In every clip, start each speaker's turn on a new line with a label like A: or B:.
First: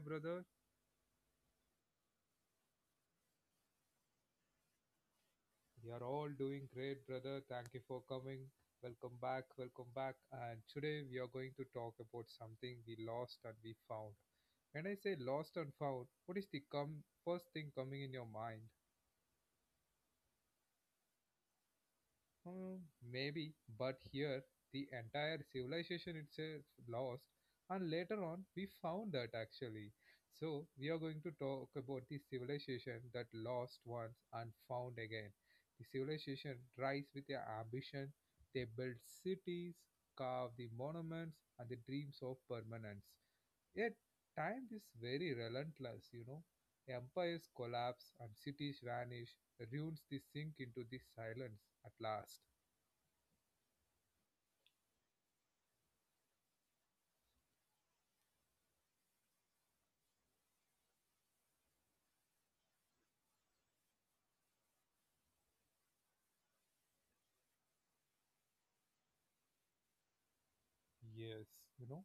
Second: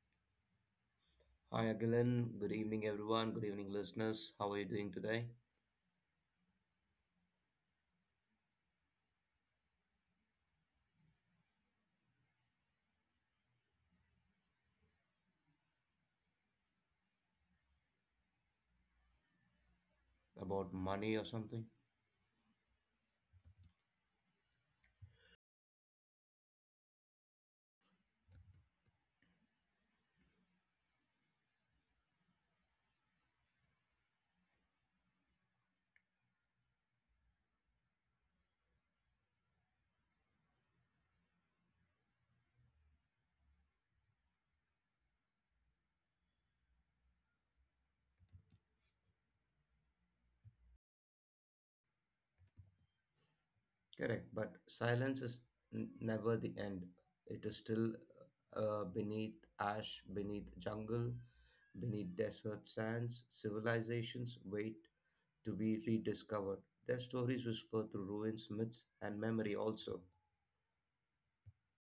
A: brother.
B: Hi Agilan, good evening everyone, good evening listeners. How are you doing today?
A: You are all doing great brother. Thank you for coming. Welcome back. And today we are going to talk about something we lost and we found. When I say lost and found, what is the first thing coming in your mind?
B: About money or something?
A: Hmm, maybe, but here the entire civilization itself lost, and later on we found that actually. So, we are going to talk about the civilization that lost once and found again. The civilization rise with their ambition, they build cities, carve the monuments, and the dreams of permanence. Yet, time is very relentless, you know. Empires collapse and cities vanish, ruins they sink into the silence at last.
B: Correct, but silence is never the end. It is still beneath ash, beneath jungle, beneath desert sands. Civilizations wait to be rediscovered. Their stories whisper through ruins, myths, and memory also.
A: Yes, you know,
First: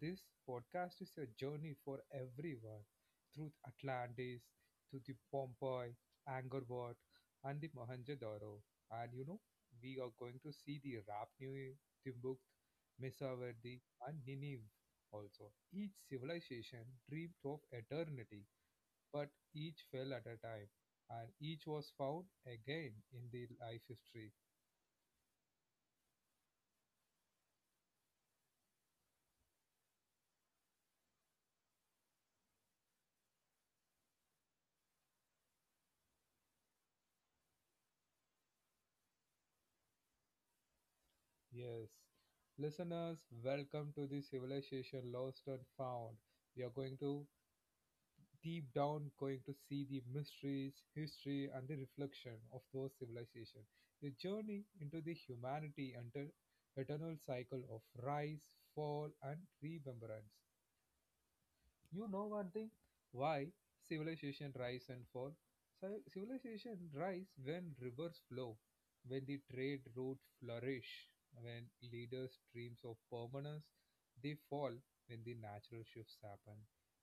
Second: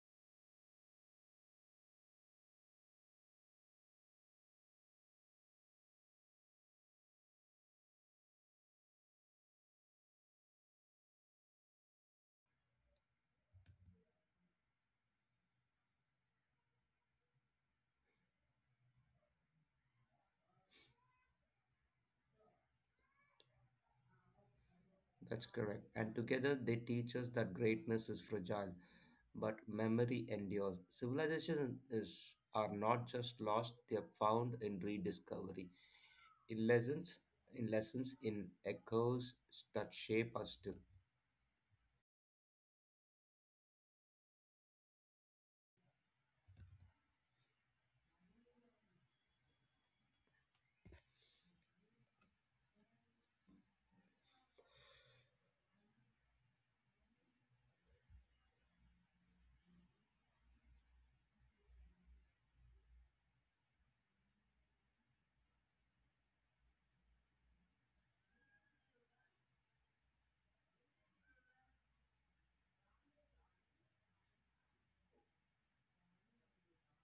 A: this podcast is a journey for everyone through Atlantis, to the Pompeii, Angkor Wat, and the Mohenjo-daro. And you know, we are going to see the Rap Nui, Timbuktu, mesa and Nineveh also. Each civilization dreamed of eternity, but each fell at a time, and each was found again in the life history.
B: That's correct. And together they teach us that greatness is fragile, but memory endures. Civilizations is, are not just lost; they are found in rediscovery, in lessons, in echoes that shape us still.
A: Yes. Listeners, welcome to the Civilization Lost and Found. We are going to deep down going to see the mysteries, history and the reflection of those civilizations. The journey into the humanity and the eternal cycle of rise, fall and remembrance. You know one thing? Why civilization rise and fall? Civilization rise when rivers flow, when the trade route flourish, when leaders dreams of permanence, they fall when the natural shifts happen,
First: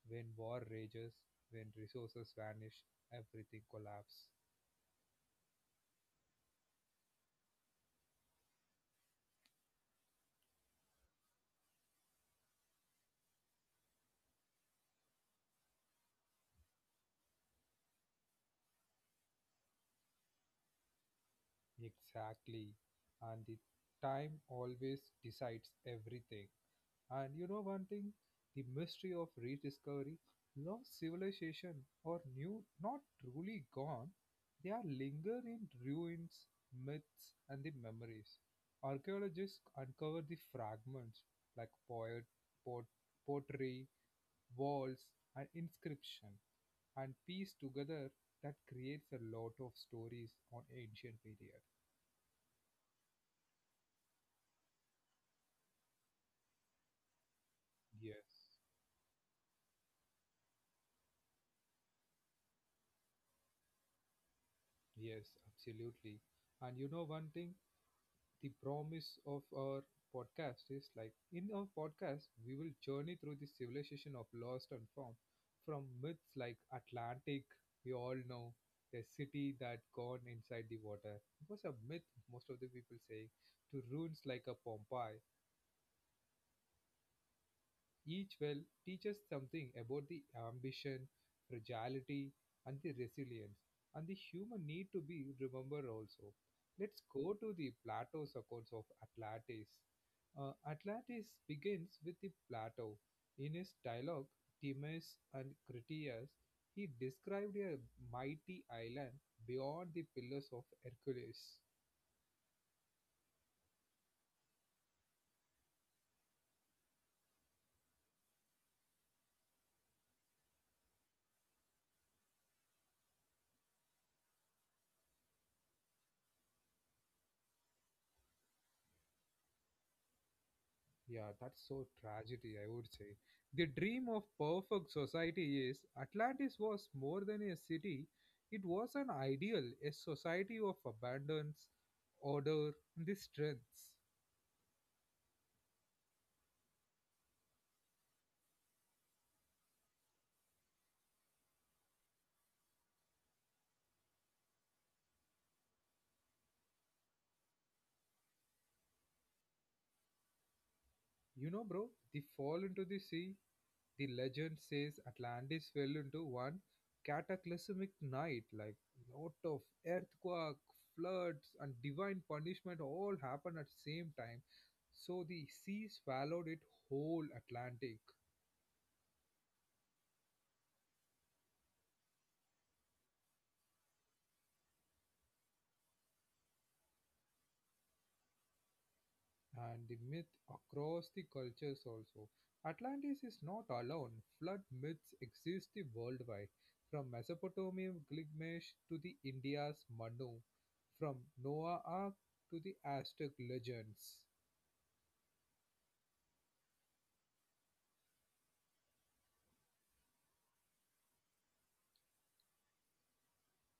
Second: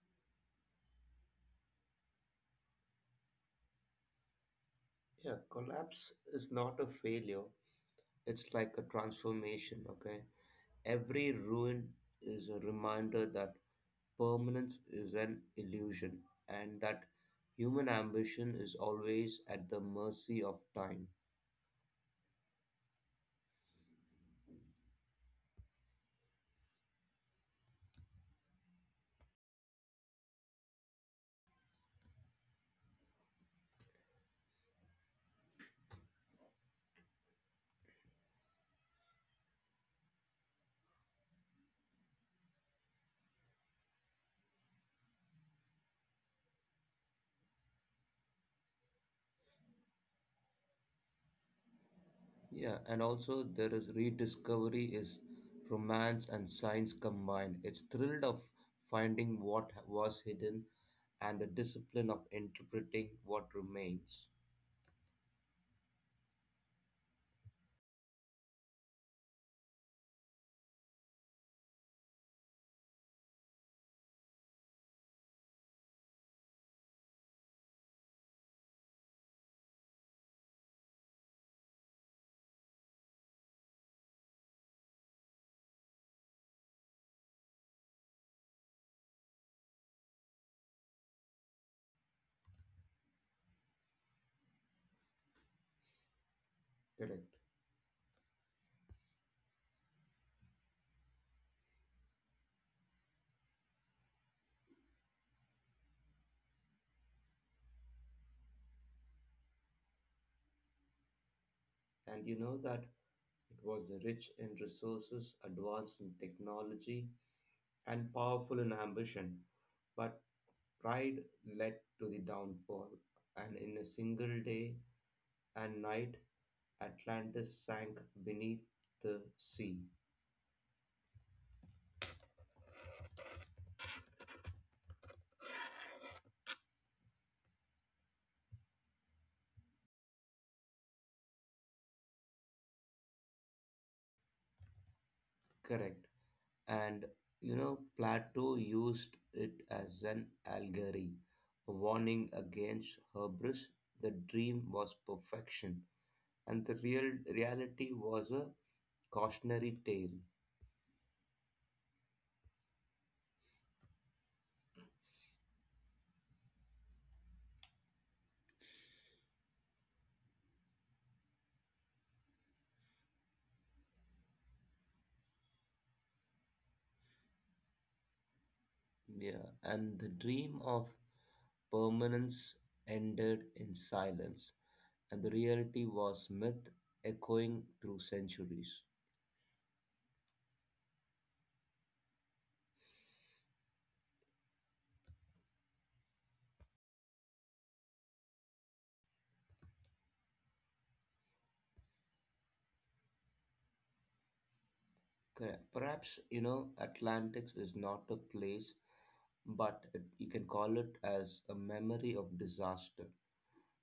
A: when war rages, when resources vanish, everything collapse.
B: Yeah, collapse is not a failure. It's like a transformation. Okay, every ruin is a reminder that permanence is an illusion, and that human ambition is always at the mercy of time.
A: Exactly. And the time always decides everything. And you know one thing? The mystery of rediscovery, lost civilization, or new, not truly gone, they are linger in ruins, myths, and the memories. Archaeologists uncover the fragments like pot, pottery, walls, and inscription, and piece together that creates a lot of stories on ancient period.
B: Yeah, and also there is rediscovery is romance and science combined. It's thrilled of
A: Yes,
B: finding what was hidden and the discipline of interpreting what remains.
A: yes, absolutely. And you know one thing? The promise of our podcast is like in our podcast we will journey through the civilization of lost and found from myths like atlantic, we all know the city that gone inside the water. It was a myth, most of the people say, to ruins like a pompeii. Each well teaches something about the ambition, fragility, and the resilience, and the human need to be remembered also. Let's
B: Correct.
A: go to the Plato's accounts of Atlantis. Atlantis begins with the Plato. In his dialogue, Timaeus and Critias, he described a mighty island beyond the Pillars of Hercules.
B: And you know that it was the rich in resources, advanced in technology, and powerful in ambition. But pride led to the downfall, and in a single day and night Atlantis sank beneath the sea.
A: Yeah, that's so tragedy, I would say. The dream of perfect society is Atlantis was more than a city, it was an ideal, a society of abundance, order, and the strengths.
B: Correct. And you know, Plato used it as an allegory, a warning against hubris. The dream was perfection, and the real reality was a cautionary tale.
A: You know, bro, the fall into the sea. The legend says Atlantis fell into one cataclysmic night, like lot of earthquake, floods, and divine punishment all happened at the same time. So the sea swallowed it whole Atlantic,
B: Yeah, and the dream of permanence ended in silence, and the reality was myth echoing through centuries.
A: and the myth across the cultures also. Atlantis is not alone. Flood myths exist worldwide, from Mesopotamia Gilgamesh to the India's Manu, from Noah Ark to the Aztec legends.
B: Correct. Perhaps, you know, Atlantis is not a place, but you can call it as a memory of disaster,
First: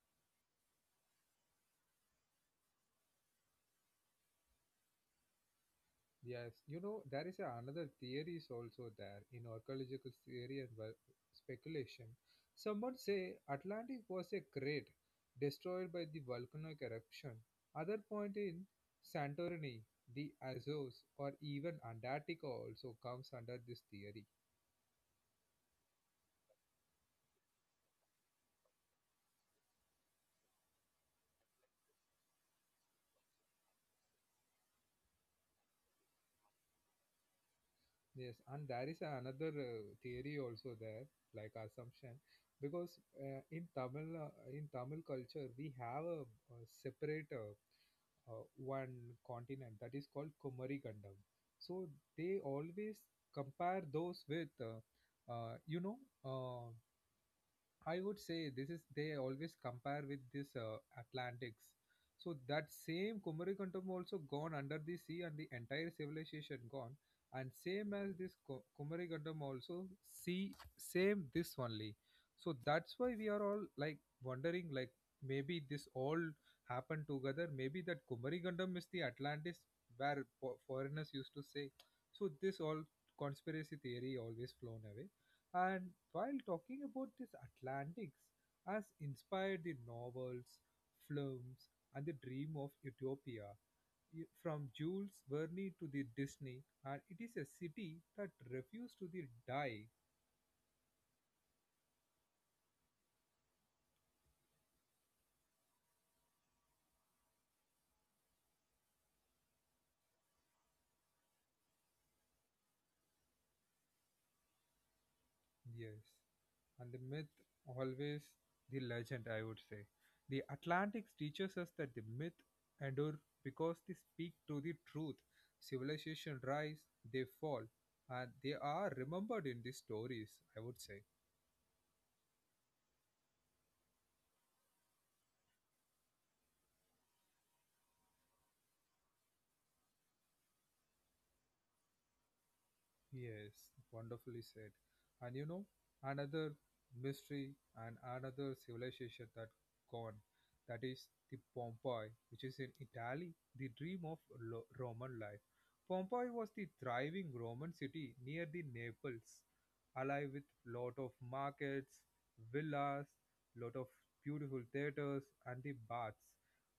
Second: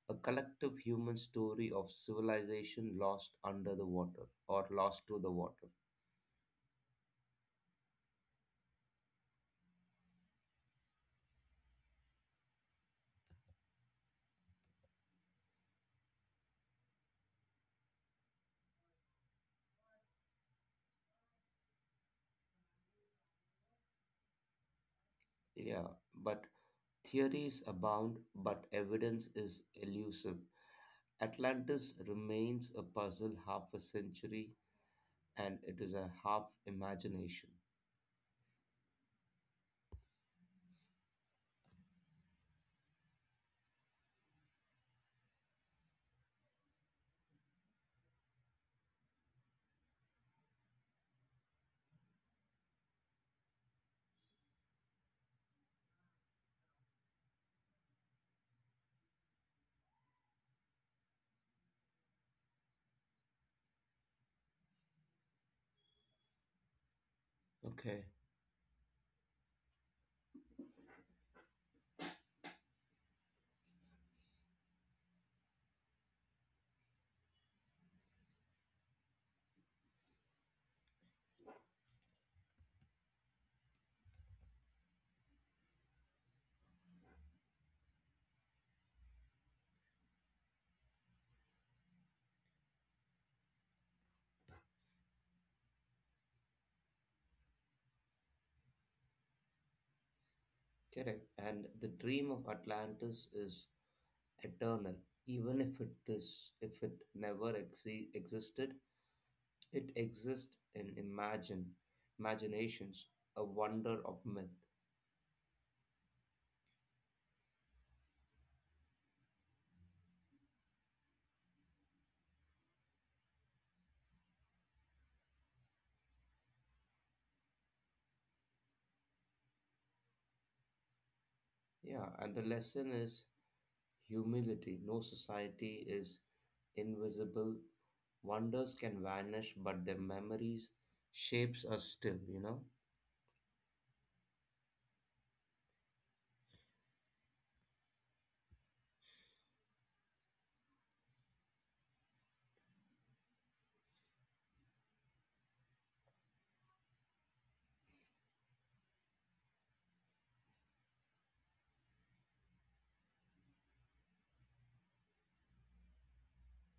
B: a collective human story of civilization lost under the water or lost to the water.
A: Yes, you know, another theory is also there in archaeological theory and well, speculation. Someone say Atlantic was a crater destroyed by the volcanic eruption. Other point in Santorini, the Azores, or even Antarctica also comes under this theory.
B: Yeah, but theories abound, but evidence is elusive. Atlantis remains a puzzle half a century, and it is a half imagination.
A: Yes, and there is another theory also there, like assumption, because in Tamil in Tamil culture we have a separate one continent that is called Kumari Kandam. So they always compare those with, you know, uh, I would say this is they always compare with this Atlantics. So that same Kumarikantam also gone under the sea and the entire civilization gone, and same
B: Okay,
A: as this Kumarikantam also see same this only. So that's why we are all like wondering like maybe this all happened together. Maybe that Kumarikantam is the Atlantis where foreigners used to say. So this all conspiracy theory always flown away and while talking about this, Atlantics has inspired the novels, films, and the dream of Utopia, from Jules Verne to the Disney, and it is a city that refused to the die.
B: correct. And the dream of Atlantis is eternal, even if it never existed. It exists in imaginations, a wonder of myth.
A: Yes, and the myth always the legend, I would say. The Atlantics teaches us that the myth endure because they speak to the truth. Civilization rise, they fall, and they are remembered in these stories, I would say.
B: Yeah, and the lesson is humility. No society is invisible. Wonders can vanish, but their memories shapes us still. You know,
A: Yes, wonderfully said. And you know, another mystery and another civilization that gone, that is the Pompeii, which is in Italy, the dream of Roman life. Pompeii was the thriving Roman city near the Naples, alive with lot of markets, villas, lot of beautiful theaters and the baths.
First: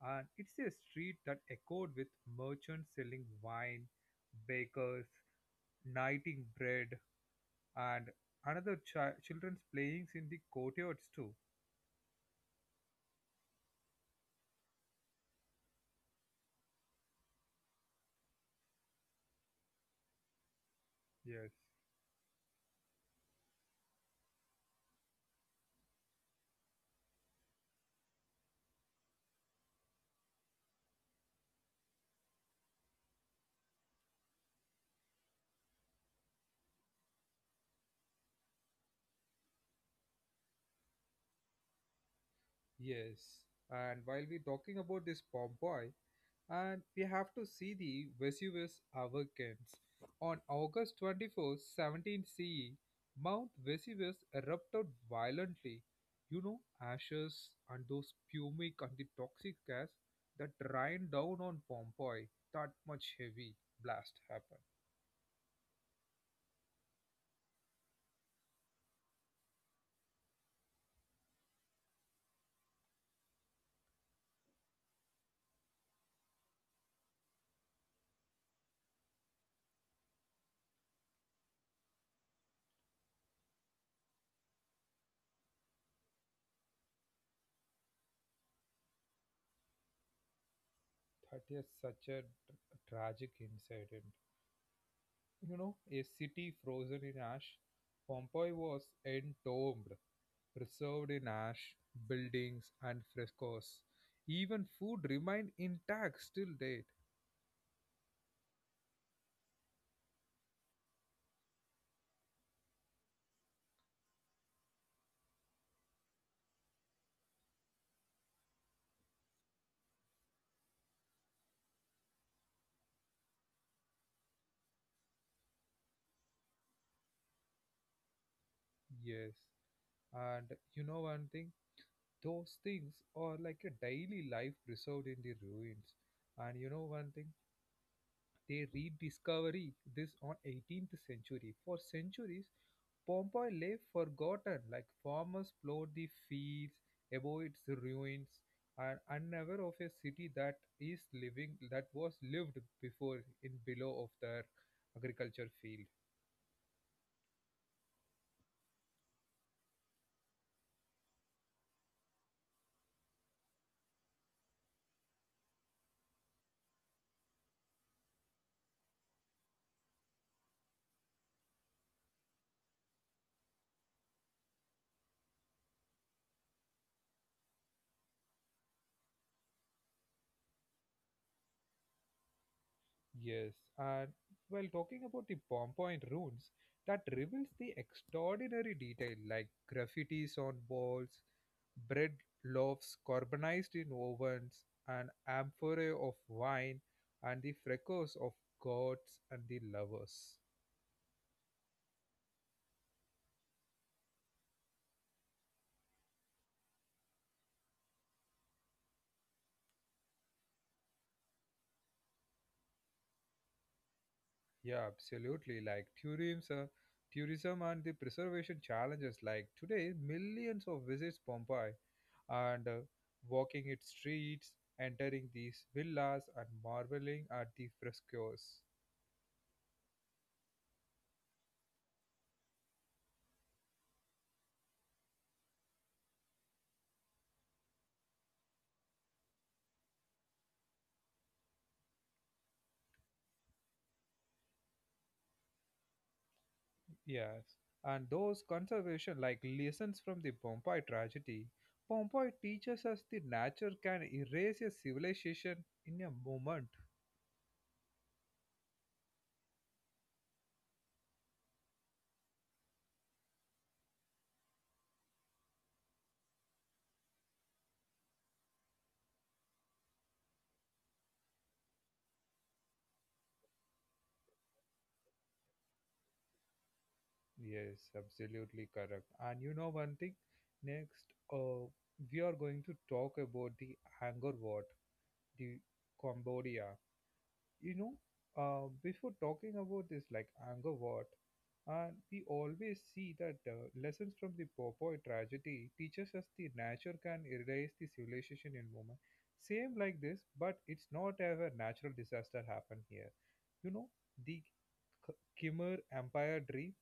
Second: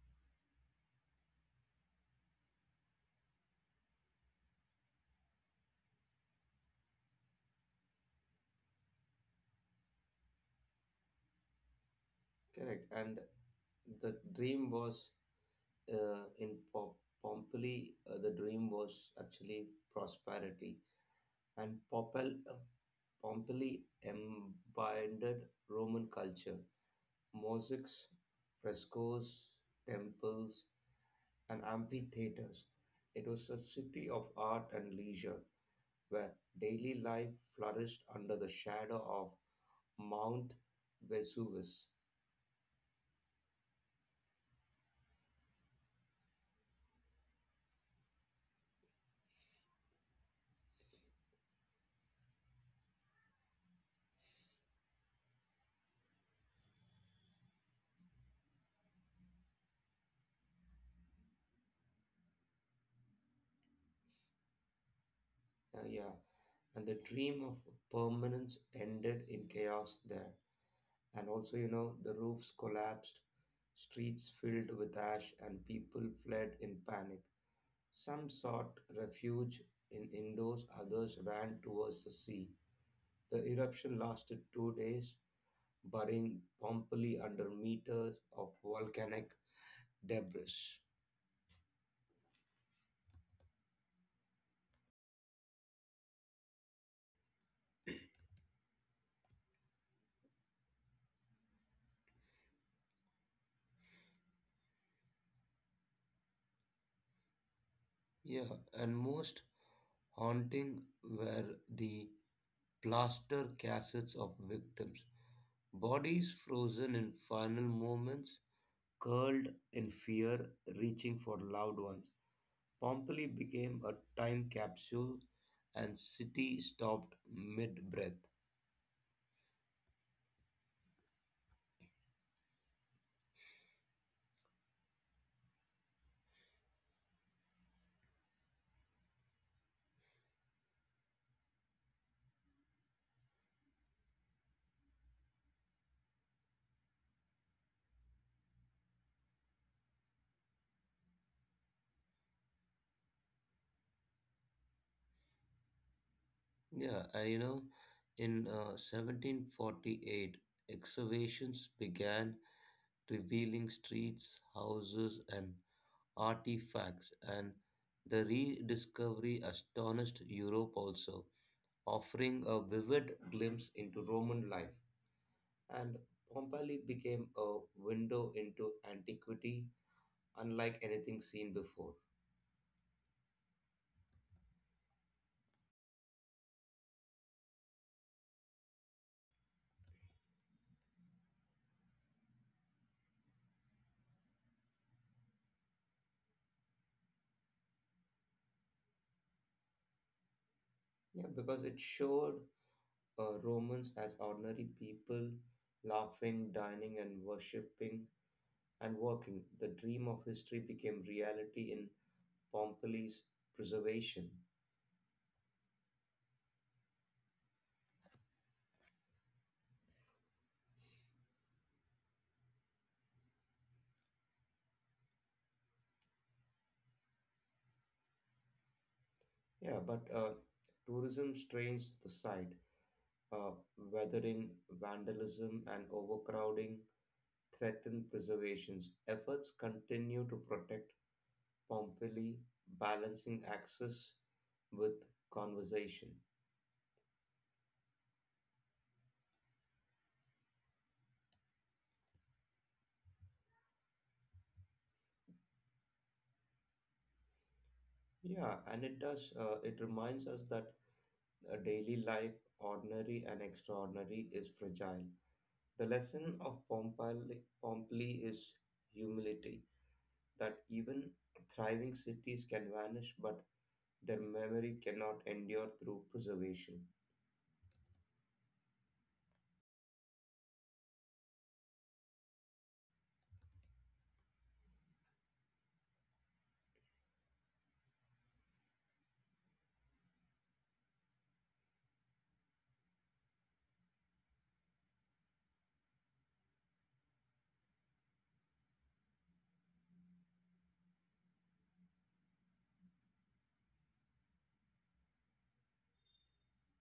A: And it's a street that echoed with merchants selling wine, bakers knighting bread, and another children's playings in the courtyards too.
B: correct. And the dream was in Pompeii. The dream was actually prosperity
A: Yes.
B: and Pompeii embodied Roman culture. Mosaics, frescoes, temples, and amphitheaters. It was a city of art and leisure where daily life flourished under the shadow of Mount Vesuvius.
A: Yes, and while we're talking about this Pompeii, and we have to see the Vesuvius Avulcans. On August 20 17 CE, Mount Vesuvius erupted violently. You know, ashes and those pumic and the toxic gas that rained down on Pompeii. That much heavy blast happened.
B: Uh, yeah, and the dream of permanence ended in chaos there. And also, you know, the roofs collapsed, streets filled with ash, and people fled in panic. Some sought refuge in indoors, others ran towards the sea. The eruption lasted 2 days, burying Pompeii under meters of volcanic debris.
A: That is such a tragic incident. You know, a city frozen in ash. Pompeii was entombed, preserved in ash, buildings and frescoes. Even food remained intact still date.
B: Yeah, and most haunting were the plaster casts of victims, bodies frozen in final moments, curled in fear, reaching for loved ones. Pompeii became a time capsule, and city stopped mid-breath.
A: Yes. And you know one thing? Those things are like a daily life preserved in the ruins. And you know one thing? They rediscovery this on 18th century. For centuries, Pompeii lay forgotten, like farmers plowed the fields, above its ruins, and unaware of a city that is living that was lived before in below of their agriculture field.
B: Yeah, and you know, in 1748, excavations began revealing streets, houses, and artifacts, and the rediscovery astonished Europe also, offering a vivid glimpse into Roman life. And Pompeii became a window into antiquity unlike anything seen before.
A: Yes, and while talking about the Pompeii ruins, that reveals the extraordinary detail like graffitis on walls, bread loaves carbonized in ovens, an amphorae of wine, and the fracas of gods and the lovers.
B: Yeah, because it showed Romans as ordinary people laughing, dining, and worshipping and working. The dream of history became reality in Pompeii's preservation.
A: Yeah, absolutely. Like tourism, tourism and the preservation challenges. Like today, millions of visits Pompeii, and walking its streets, entering these villas, and marveling at the frescoes.
B: Yeah, but Tourism strains the site uh, weathering, vandalism, and overcrowding threaten preservation's efforts continue to protect Pompeii, balancing access with conversation.
A: Yes, and those conservation like lessons from the Pompeii tragedy. Pompeii teaches us the nature can erase a civilization in a moment.
B: Yeah, and it does, it reminds us that a daily life, ordinary and extraordinary, is fragile. The lesson of Pompeii is humility, that even thriving cities can vanish, but their memory cannot endure through preservation.
A: Yes, absolutely correct. And you know one thing, next, uh, we are going to talk about the Angkor Wat, the Cambodia. You know, before talking about this, like anger, what? And we always see that lessons from the Popoy tragedy teaches us the nature can erase the civilization in moment. Same like this, but it's not ever natural disaster happen here. You know, the Khmer Empire dream.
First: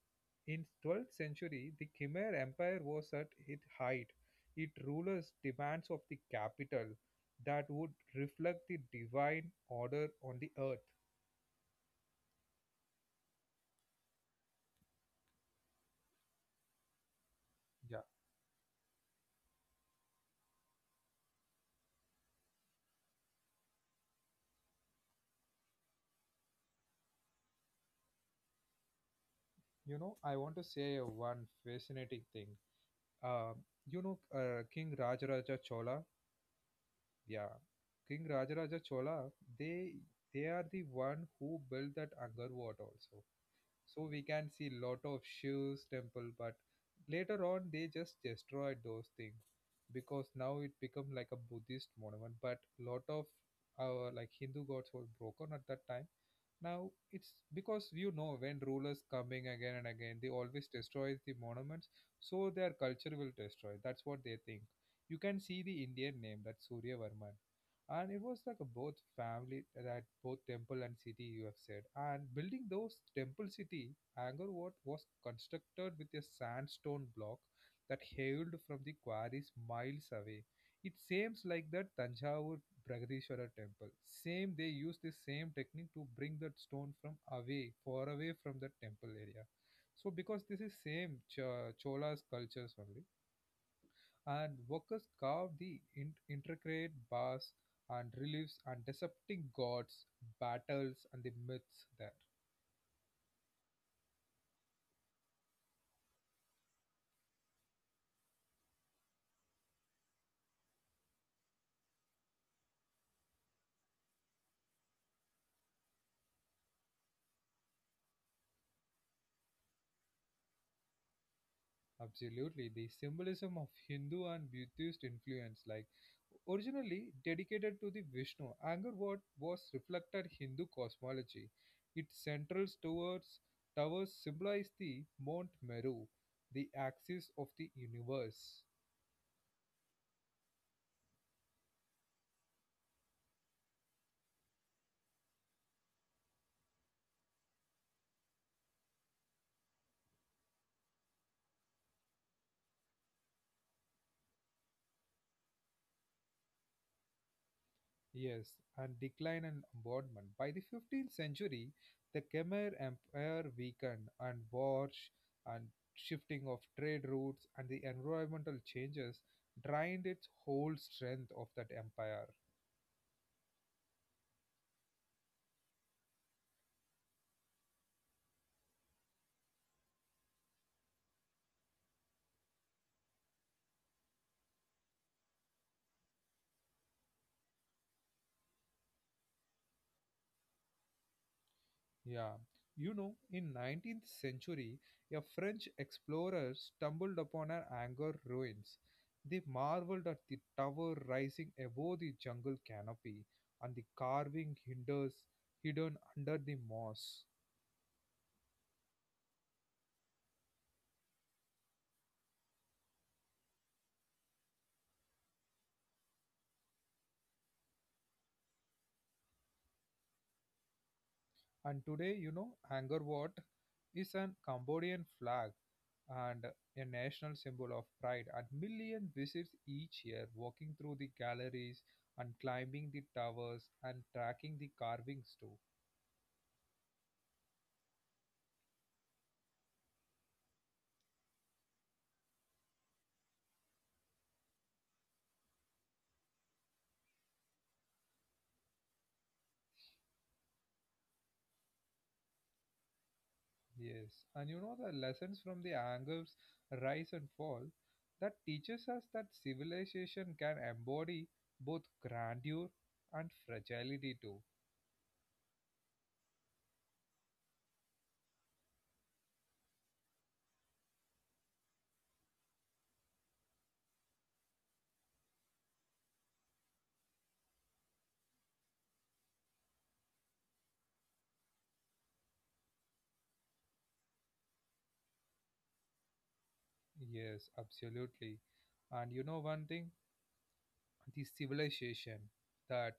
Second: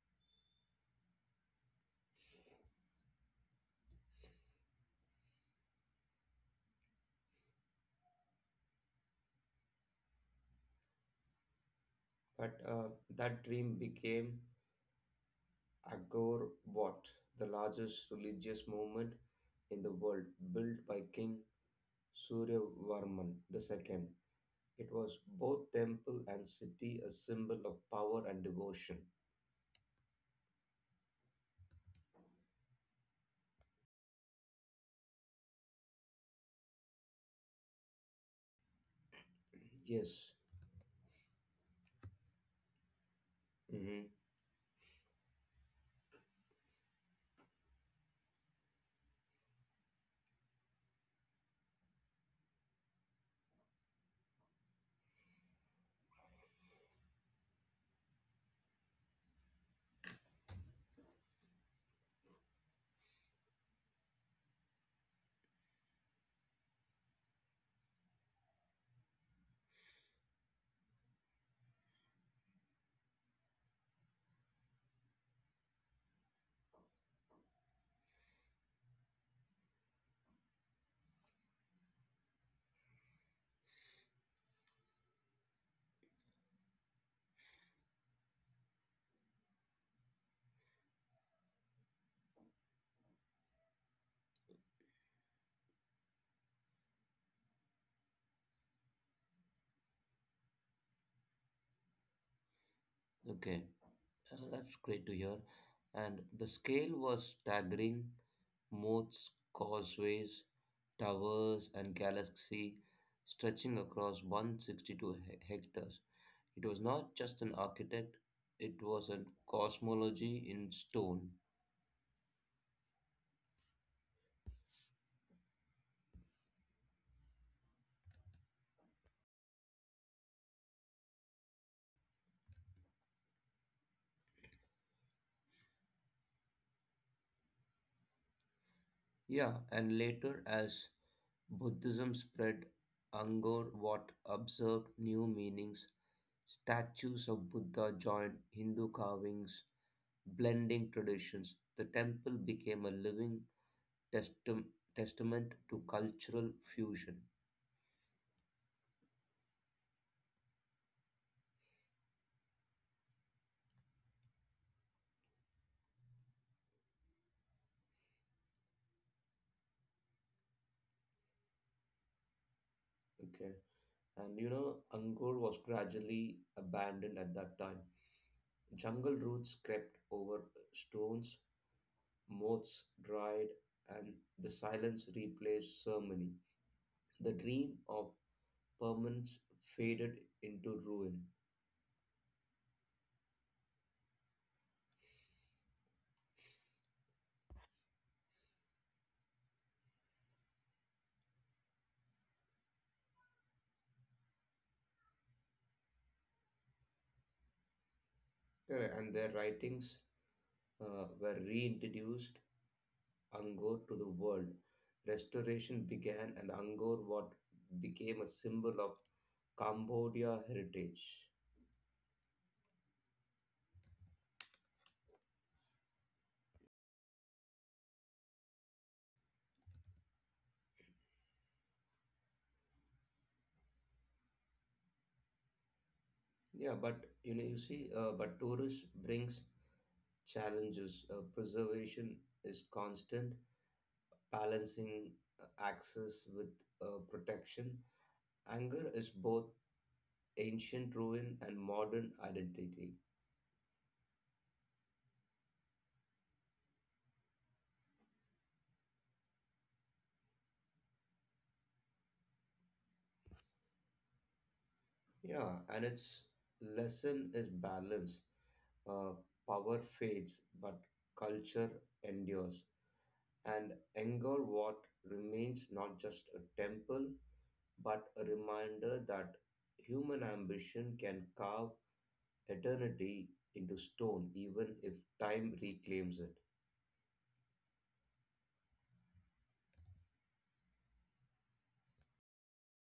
A: In 12th century, the Khmer Empire was at its height. It rulers demands of the capital that would reflect the divine order on the earth.
B: But that dream became Angkor Wat, the
A: Yeah.
B: largest religious movement in the world, built by King Suryavarman II. It was both temple and city, a symbol of power and devotion.
A: You know, I want to say one fascinating thing. Um, you know, King Rajaraja Chola. Yeah, King Rajaraja Chola. They
B: Yes.
A: they are the one who built that Angkor Wat also, so
B: Mhm.
A: we can see lot of Shiv's temple, but later on they just destroyed those things because now it become like a Buddhist monument. But lot of our like Hindu gods were broken at that time. Now it's because you know when rulers coming again and again, they always destroy the monuments, so their culture will destroy. That's what they think. You can see the Indian name that Surya Varman and it was like a both family that both temple and city you have said and building those temple city, angkor Wat was constructed with a sandstone block that hailed from the quarries miles away. It seems like the tanjavur Bragadishwara temple, same they use the same technique to bring that stone from away far away from the temple area, so because this is same chola's cultures only. And workers carved the intricate bars and reliefs and dissecting gods, battles, and the myths there.
B: Okay. That's great to hear. And the scale was staggering. Moats, causeways, towers, and galaxy stretching across 162 hectares. It was not just an architect, it was a cosmology in stone.
A: Absolutely, the symbolism of Hindu and Buddhist influence, like originally dedicated to the Vishnu, anger what was reflected Hindu cosmology. Its central towers symbolize the Mount Meru, the axis of the universe.
B: Yeah, and later, as Buddhism spread, Angkor Wat observed new meanings. Statues of Buddha joined Hindu carvings blending traditions, the temple became a living testam- testament to cultural fusion.
A: Yes, and decline and bombardment. By the 15th century, the Khmer Empire weakened, and wars and shifting of trade routes and the environmental changes drained its whole strength of that empire.
B: Okay. And you know, Angkor was gradually abandoned at that time. Jungle roots crept over stones, moths dried, and the silence replaced ceremony. The dream of permanence faded into ruin.
A: Yeah. You know, in 19th century, a French explorer stumbled upon an Angkor ruins. They marveled at the tower rising above the jungle canopy and the carving hinders hidden under the moss.
B: Correct. And their writings were reintroduced Angkor to the world. Restoration began, and Angkor Wat became a symbol of Cambodia heritage.
A: And today, you know, Angkor Wat is an Cambodian flag and a national symbol of pride, and millions visit each year, walking through the galleries and climbing the towers and tracking the carvings too.
B: Yeah, but you know, you see, but tourism brings challenges. Preservation is constant, balancing access with protection. Anger is both ancient ruin and modern identity.
A: Yes, and you know the lessons from the Angkor's rise and fall that teaches us that civilization can embody both grandeur and fragility too.
B: Yeah, and its lesson is balance. Uh, power fades, but culture endures. And Angkor Wat remains not just a temple, but a reminder that human ambition can carve eternity into stone, even if time reclaims it.
A: Yes, absolutely. And you know one thing? The civilization that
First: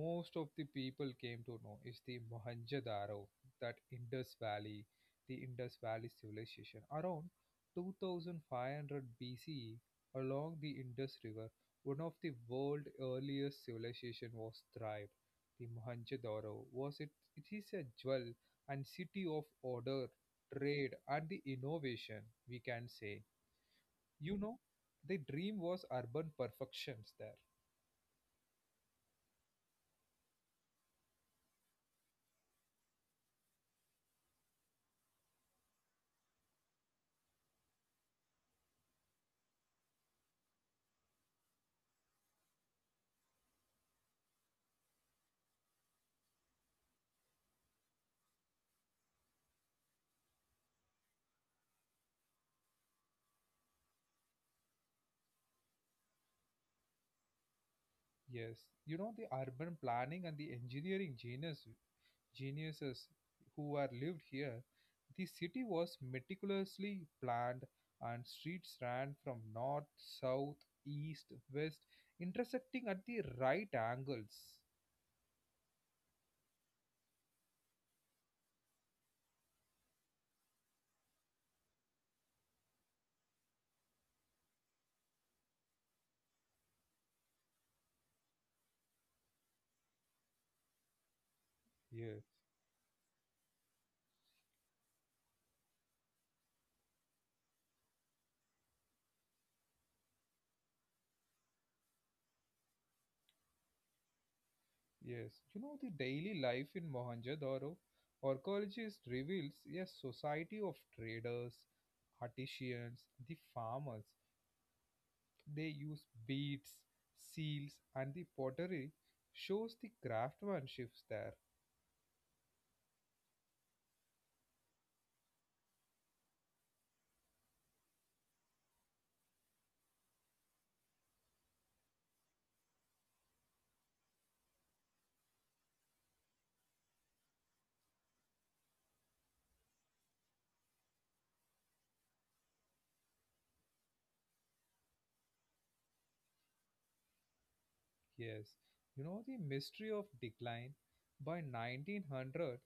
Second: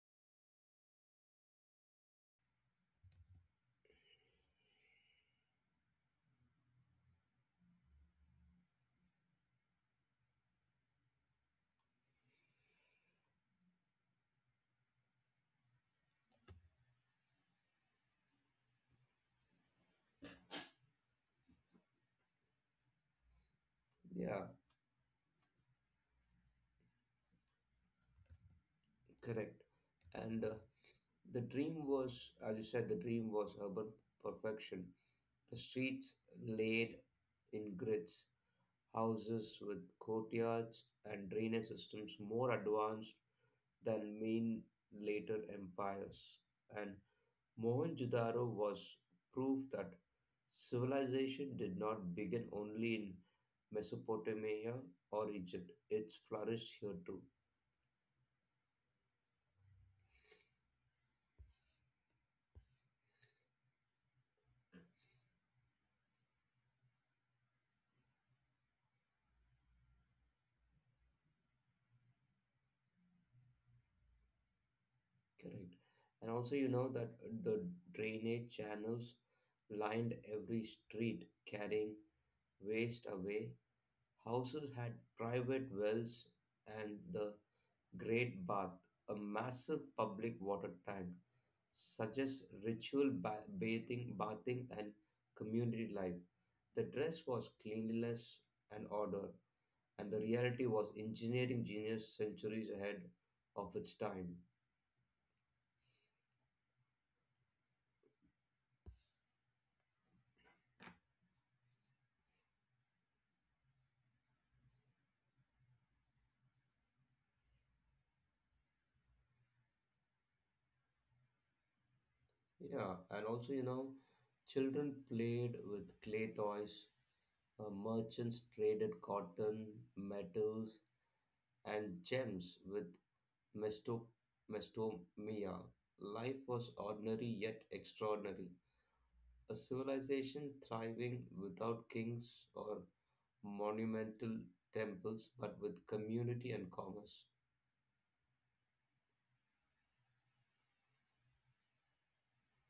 A: most of the people came to know is the Mohenjo-daro, that Indus Valley, the Indus Valley civilization. Around 2500 BCE, along the Indus River, one of the world's earliest civilization was thrived. The Mohenjo-daro was it, It is a jewel and city of order, trade, and the innovation, we can say. You
B: Yeah,
A: know, the dream was urban perfections there.
B: correct. And the dream was, as you said, the dream was urban perfection. The streets laid in grids, houses with courtyards and drainage systems more advanced than main later empires. And Mohenjo-daro was proof that civilization did not begin only in Mesopotamia or Egypt. It flourished here too.
A: Yes, you know the urban planning and the engineering geniuses who are lived here. The city was meticulously planned, and streets ran from north, south, east, west, intersecting at the right angles.
B: Correct. And also, you know that the drainage channels lined every street, carrying waste away. Houses had private wells, and the Great Bath, a massive public water tank,
A: Yes,
B: suggests ritual bathing and community life. The dress was cleanliness and order, and the reality was engineering genius centuries ahead of its time.
A: yes. You know the daily life in Mohenjo-daro. Archaeologist reveals a society of traders, artisans, the farmers. They use beads, seals, and the pottery shows the craftsmanship there.
B: Yeah, and also, you know, children played with clay toys, merchants traded cotton, metals, and gems with Mesto- Mestomia, life was ordinary yet extraordinary. A civilization thriving without kings or monumental temples, but with community and commerce.
A: Yes, you know the mystery of decline. By 1900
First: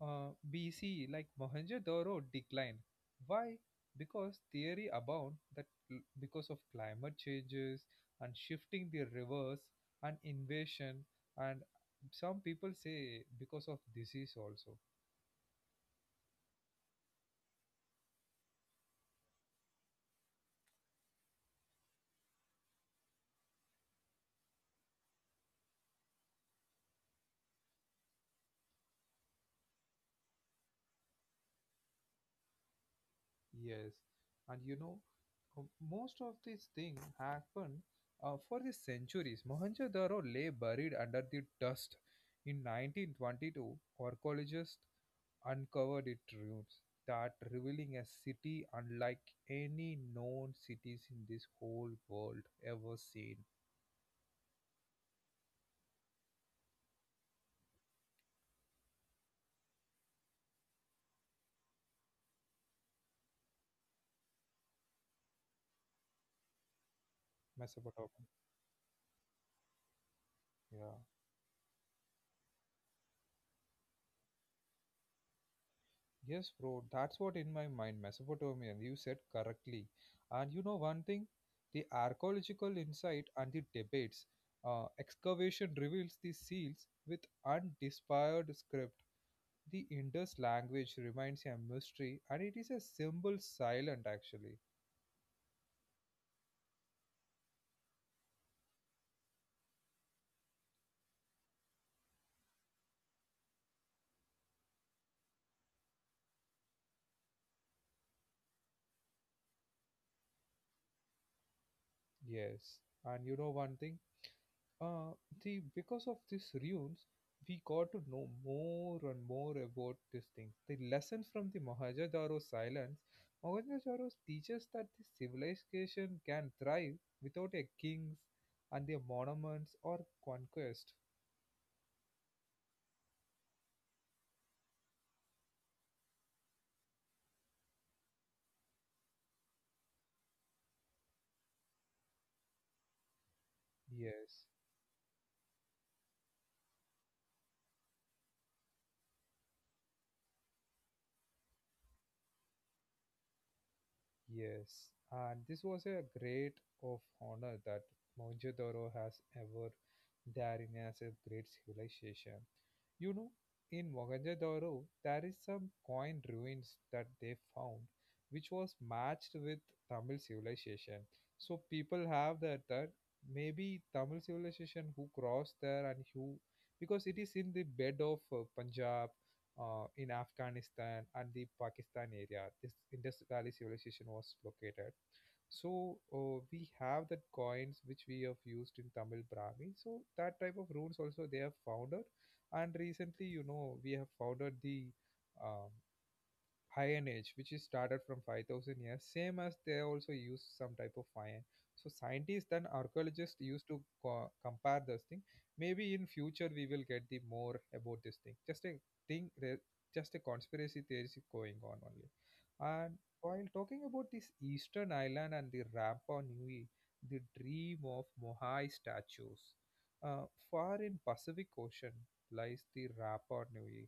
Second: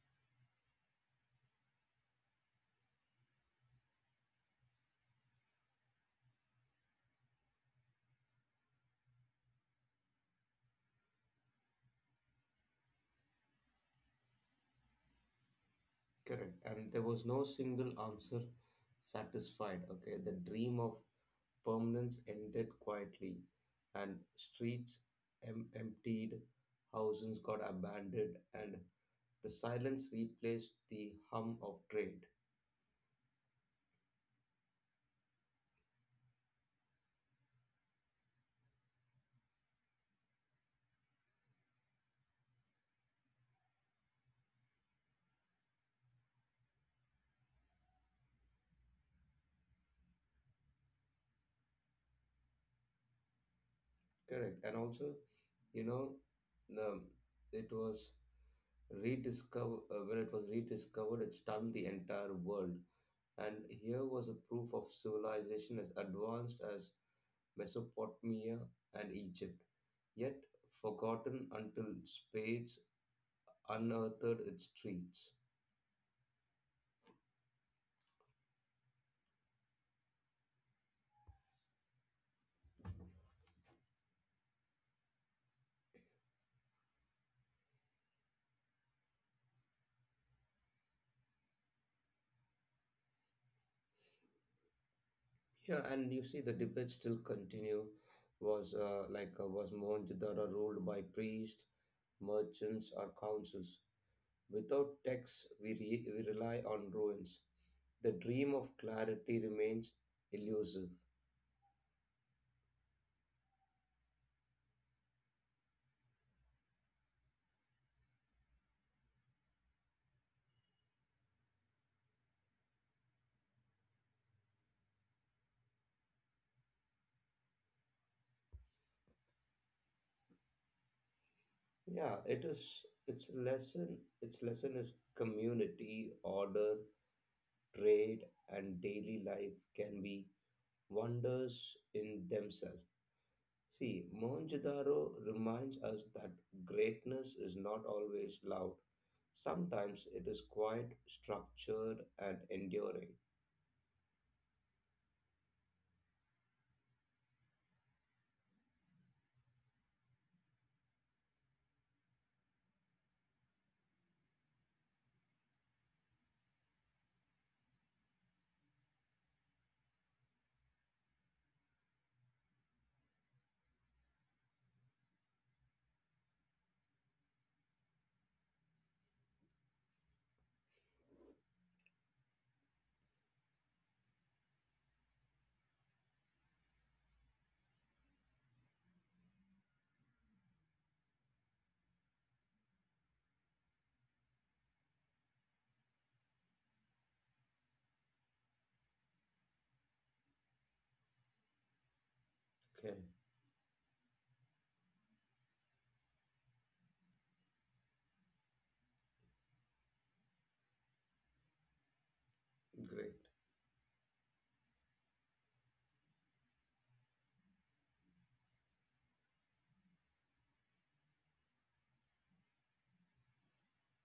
A: BC, like Mohenjo-daro declined. Why? Because theory abound that because of climate changes and shifting the rivers and invasion and some people say because of disease also.
B: Correct. And there was no single answer satisfied. Okay, the dream of permanence ended quietly, and streets emptied, houses got abandoned, and the silence replaced the hum of trade.
A: Yes, and you know, uh, most of these things happen, for the centuries. Mohenjo-daro lay buried under the dust. In 1922, archaeologists uncovered its ruins, that revealing a city unlike any known cities in this whole world ever seen.
B: Correct. And also, you know, the, it was rediscovered, when it was rediscovered, it stunned the entire world. And here was a proof of civilization as advanced as
A: Mesopotamia.
B: Mesopotamia and Egypt, yet
A: Yeah.
B: forgotten until spades unearthed its streets.
A: Yes, bro, that's what in my mind, Mesopotamian. You said correctly. And you know one thing? The archaeological insight and the debates. Excavation reveals the seals with undespired script. The Indus language remains a mystery and it is a symbol silent actually.
B: Yeah, and you see the debate still continue. Was Mohenjo-daro ruled by priests, merchants, or councils? Without texts, we rely on ruins. The dream of clarity remains elusive.
A: Yes. And you know one thing? Uh, the because of these ruins, we got to know more and more about these things. The lessons from the Mohenjo-daro silence, Mohenjo-daro teaches that the civilization can thrive without a kings and their monuments or conquest.
B: Yeah, it is. Its lesson is community, order, trade, and daily life can be wonders in themselves. See,
A: Yes.
B: Mohenjo-daro reminds us that greatness is not always loud. Sometimes it is quite structured and enduring.
A: Yes, and this was a great of honor that Mohenjo-daro has ever there in as a great civilization. You know, in Mohenjo-daro, there is some coin ruins that they found, which was matched with Tamil civilization. So people have that maybe Tamil civilization who crossed there and who because it is in the bed of Punjab in Afghanistan and the Pakistan area. This Indus Valley civilization was located. So we have that coins which we have used in Tamil Brahmi. So that type of runes also they have founded, and recently you know we have founded the um, iron age which is started from 5,000 years same as they also use some type of iron, so scientists
B: Okay,
A: and archaeologists used to compare this thing. Maybe in future we will get the more about this thing, thing re- just a conspiracy theory is going on only.
B: great.
A: And while talking about this eastern island and the Rapa Nui, the dream of Mohai statues, uh, far in Pacific Ocean lies the Rapa Nui,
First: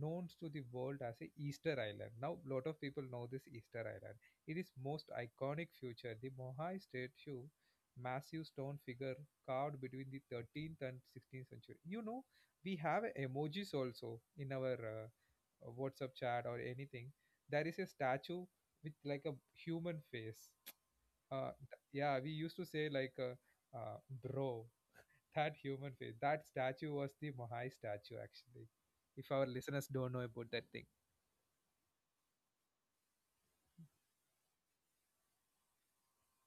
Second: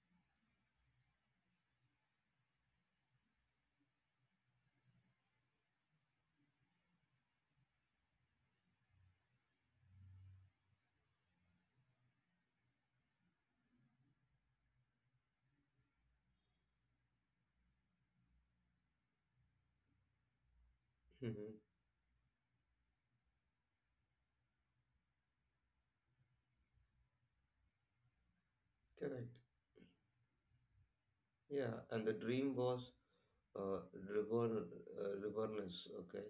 A: known to the world as a Easter Island. Now, a lot of people know this Easter Island. It is most iconic feature. The Moai statue, massive stone figure carved between the 13th and 16th century. You know, we have emojis also in our WhatsApp chat or anything. There is a statue with like a human face.
B: Mhm.
A: Yeah, we used to say like, uh, bro, that human face. That statue was the Mahai statue, actually. If our
B: Correct.
A: listeners don't know about that thing,
B: Yeah, and the dream was uh, reborn, rebornness, okay?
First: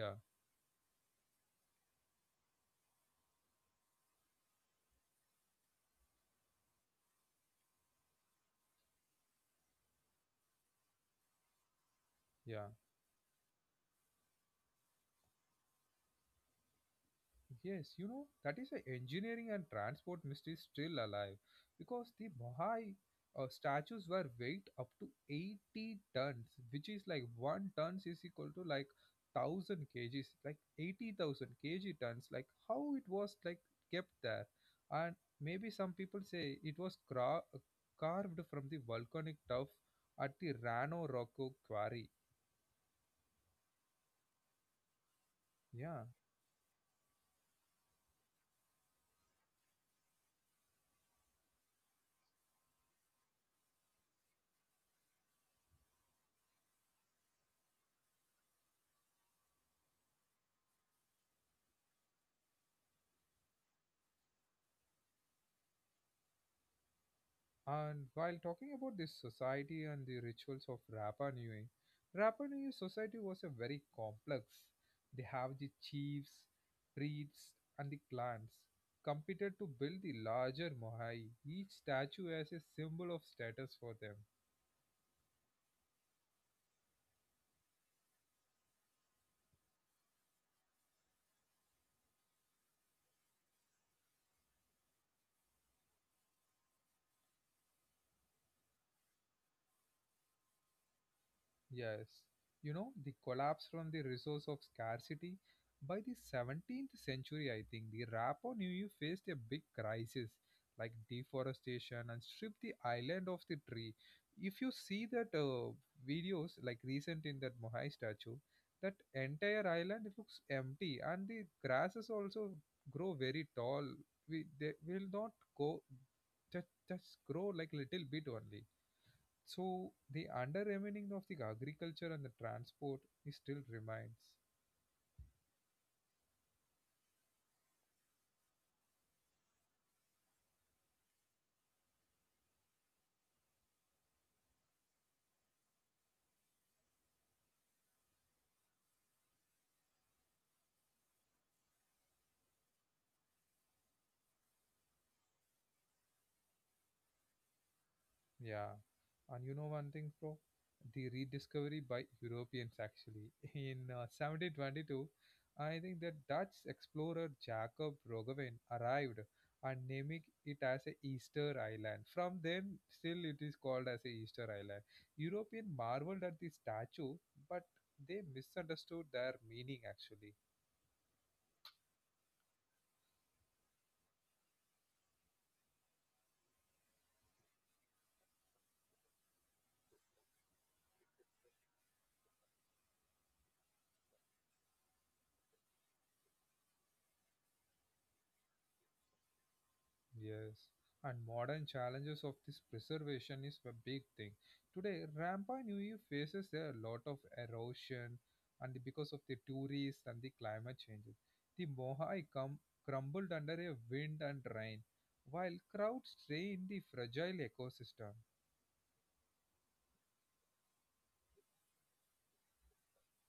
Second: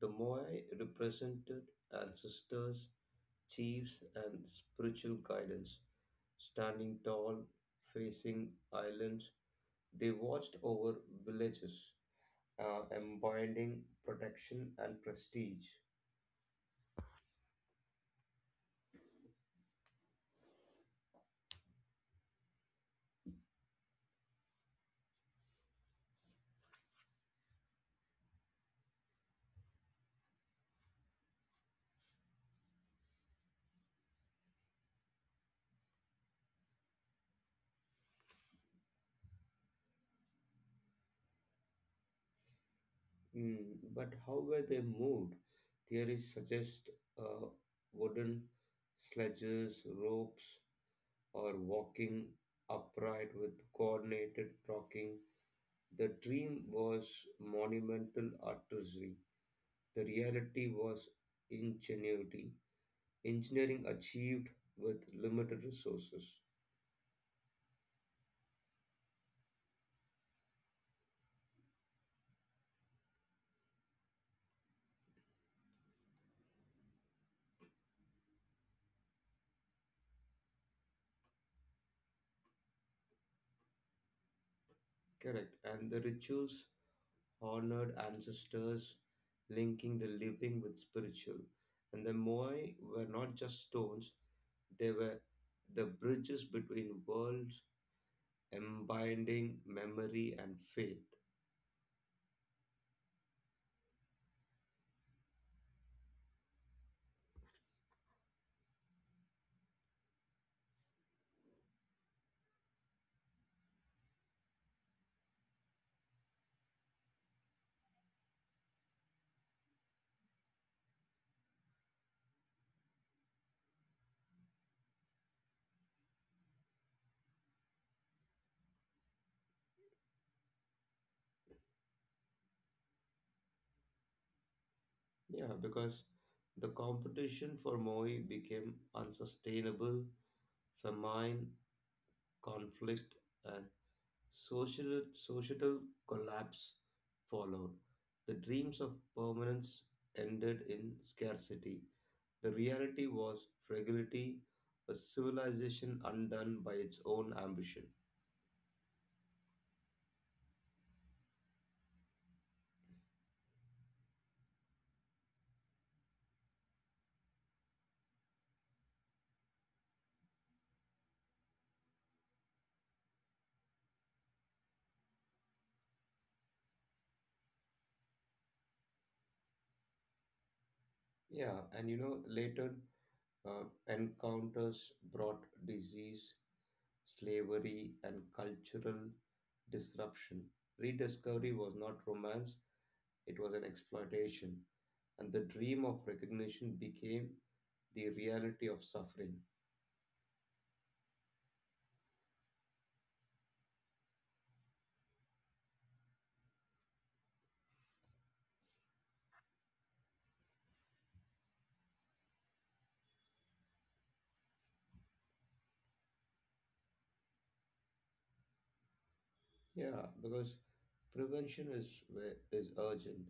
B: The Moai represented ancestors, chiefs, and spiritual guidance. Standing tall, facing islands, they watched over villages,
A: yeah.
B: embodying protection and prestige.
A: Yes, you know, that is why engineering and transport mystery is still alive because the Mohai statues were weighed up to 80 tons, which is like 1 tons is equal to like 1,000 kgs, like 80,000 kg tons, like how it was like kept there. And maybe some people say it was carved from the volcanic tuff at the Rano Rocco quarry.
B: Mm, but how were they moved?
A: Yeah.
B: Theories suggest uh, wooden sledges, ropes, or walking upright with coordinated talking. The dream was monumental artistry. The reality was ingenuity, engineering achieved with limited resources.
A: And while talking about the society and the rituals of Rapa Nui, Rapa Nui society was a very complex. They have the chiefs, priests, and the clans competed to build the larger Mohai. Each statue as a symbol of status for them.
B: Correct. And the rituals honored ancestors, linking the living with spiritual. And the Moai were not just stones, they were the bridges between worlds, embodying memory and faith.
A: Yes. You know, the collapse from the resource of scarcity. By the 17th century, I think, the Rapa Nui faced a big crisis like deforestation and stripped the island of the tree. If you see that videos like recent in that Mohai statue, that entire island looks empty and the grasses also grow very tall. We, they will not go, just grow like little bit only, so the undermining of the agriculture and the transport is still remains.
B: Yeah, because the competition for Moi became unsustainable, famine, conflict, and social, societal collapse followed. The dreams of permanence ended in scarcity. The reality was fragility, a civilization undone by its own ambition.
A: Yeah. And you know one thing, bro? The rediscovery by Europeans actually in 1722, I think the Dutch explorer Jacob Roggeveen arrived and named it as a Easter Island. From then, still it is called as a Easter Island. European marveled at the statue, but they misunderstood their meaning actually.
B: Yeah, and you know, later encounters brought disease, slavery, and cultural disruption. Rediscovery was not romance, it was an exploitation, and the dream of recognition became the reality of suffering.
A: Yes, and modern challenges of this preservation is a big thing. Today, Rampa Nui faces a lot of erosion and because of the tourists and the climate changes. The Mohai crumbled under a wind and rain, while crowds strain the fragile ecosystem.
B: Yeah, because prevention is is urgent.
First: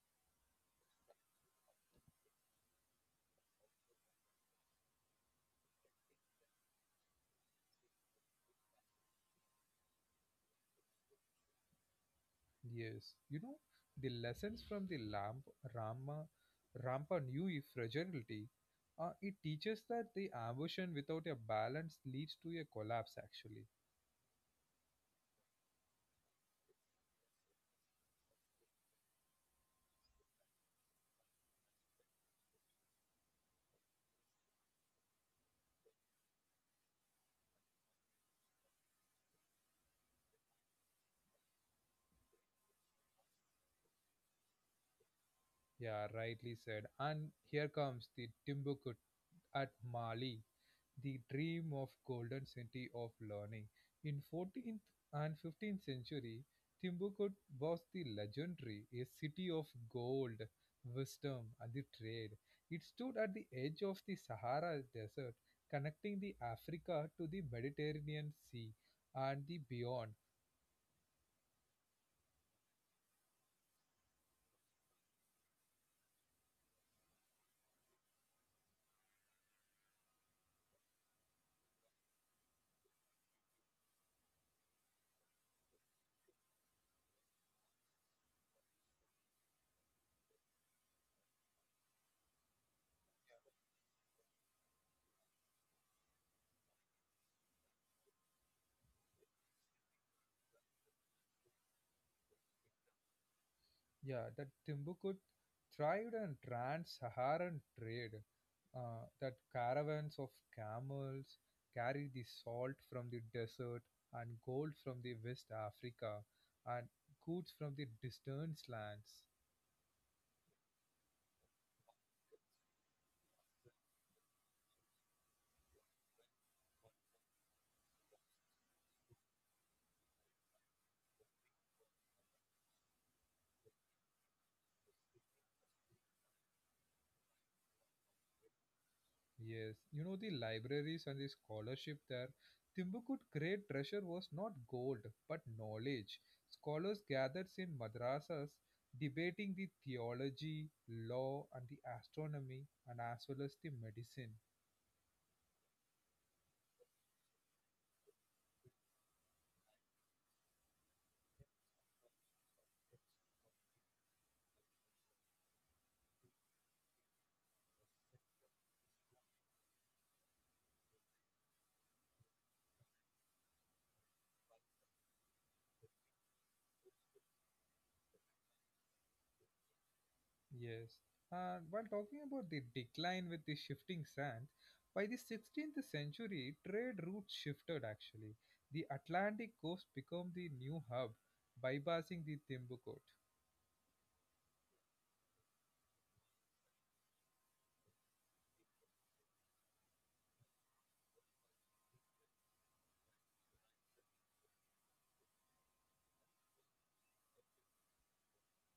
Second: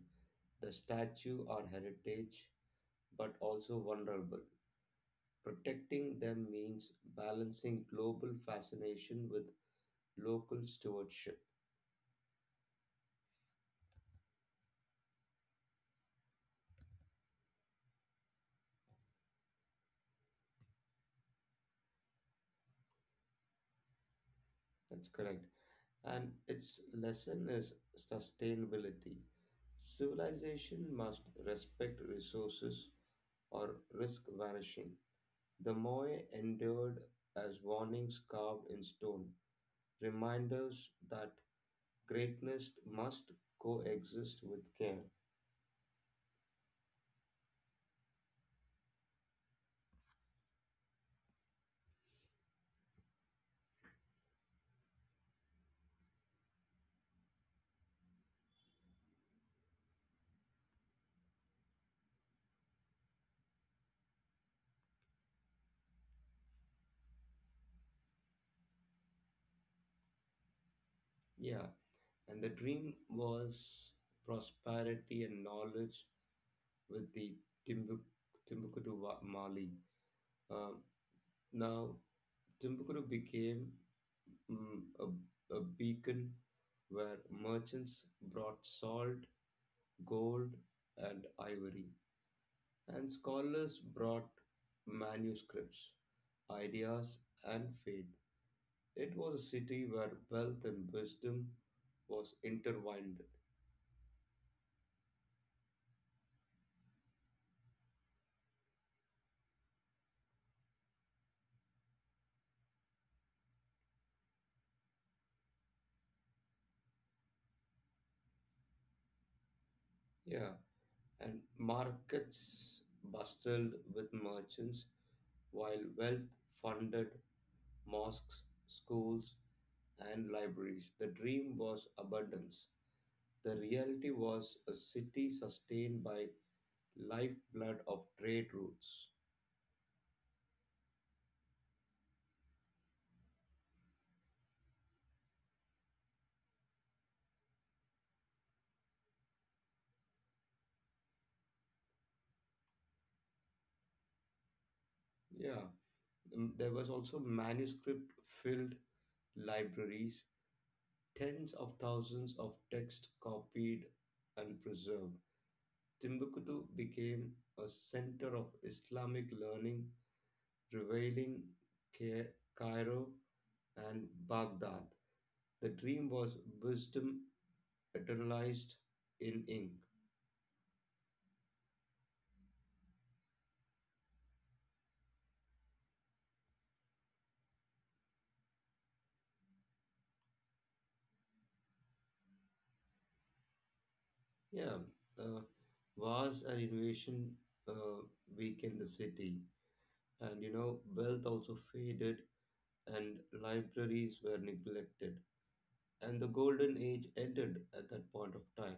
B: The statue are heritage, but also vulnerable. Protecting them means balancing global fascination with local stewardship.
A: Yes, you know, the lessons from the Rama, Rampa Nui fragility, it teaches that the ambition without a balance leads to a collapse actually.
B: That's correct. And its lesson is sustainability. Civilization must respect resources or risk vanishing. The Moai endured as warnings carved in stone, reminders that greatness must coexist with care.
A: Yeah, rightly said. And here comes the Timbuktu at Mali, the dream of golden city of learning. In 14th and 15th century, Timbuktu was the legendary, a city of gold, wisdom, and the trade. It stood at the edge of the Sahara Desert, connecting the Africa to the Mediterranean Sea and the beyond.
B: Yeah, and the dream was prosperity and knowledge with the Timbuk- Timbuktu Mali. Um, now, Timbuktu became mm, a, a beacon where merchants brought salt, gold, and ivory, and scholars brought manuscripts, ideas, and faith. It was a city where wealth and wisdom was intertwined.
A: Yeah, that Timbuktu thrived on trans-Saharan trade. That caravans of camels carried the salt from the desert and gold from the West Africa and goods from the distant lands.
B: Yeah, and markets bustled with merchants while wealth funded mosques, schools, and libraries. The dream was abundance. The reality was a city sustained by lifeblood of trade routes.
A: Yes, you know the libraries and the scholarship there. Timbuktu's great treasure was not gold but knowledge. Scholars gathered in madrasas debating the theology, law, and the astronomy, and as well as the medicine.
B: Yeah, mm, there was also manuscript-filled libraries, tens of thousands of texts copied and preserved. Timbuktu became a center of Islamic learning revealing Ca- Cairo and Baghdad. The dream was wisdom eternalized in ink.
A: Yes. And while talking about the decline with the shifting sands, by the 16th century, trade routes shifted actually. The Atlantic coast became the new hub, bypassing the Timbuktu.
B: Yeah, uh, wars and invasion uh, weakened the city, and you know, wealth also faded, and libraries were neglected. And the golden age ended at that point of time,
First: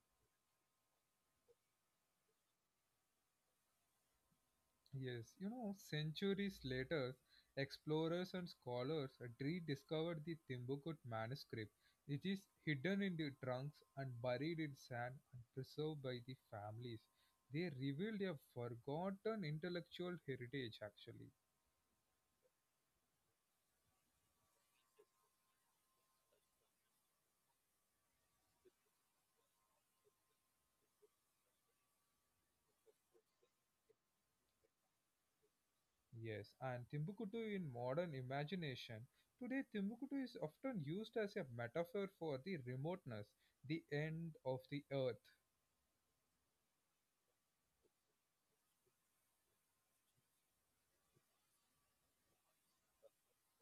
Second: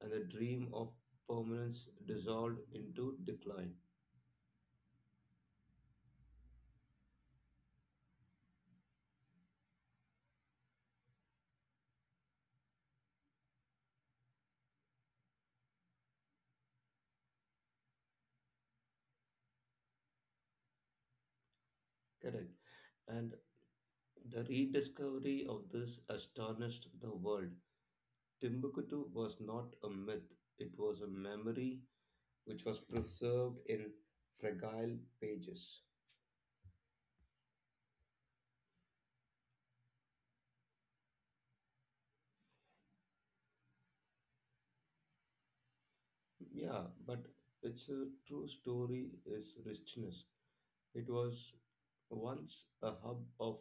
B: and the dream of permanence dissolved into decline.
A: Yes, you know, centuries later, explorers and scholars rediscovered the Timbuktu manuscript. It is hidden in the trunks and buried in sand and preserved by the families. They revealed a forgotten intellectual heritage, actually.
B: Correct. And the rediscovery of this astonished the world. Timbuktu was not a myth, it was a memory which was preserved in fragile pages.
A: Yes, and Timbuktu in modern imagination. Today, Timbuktu is often used as a metaphor for the remoteness, the end of the earth.
B: Yeah, but its a true story is richness. It was once a hub of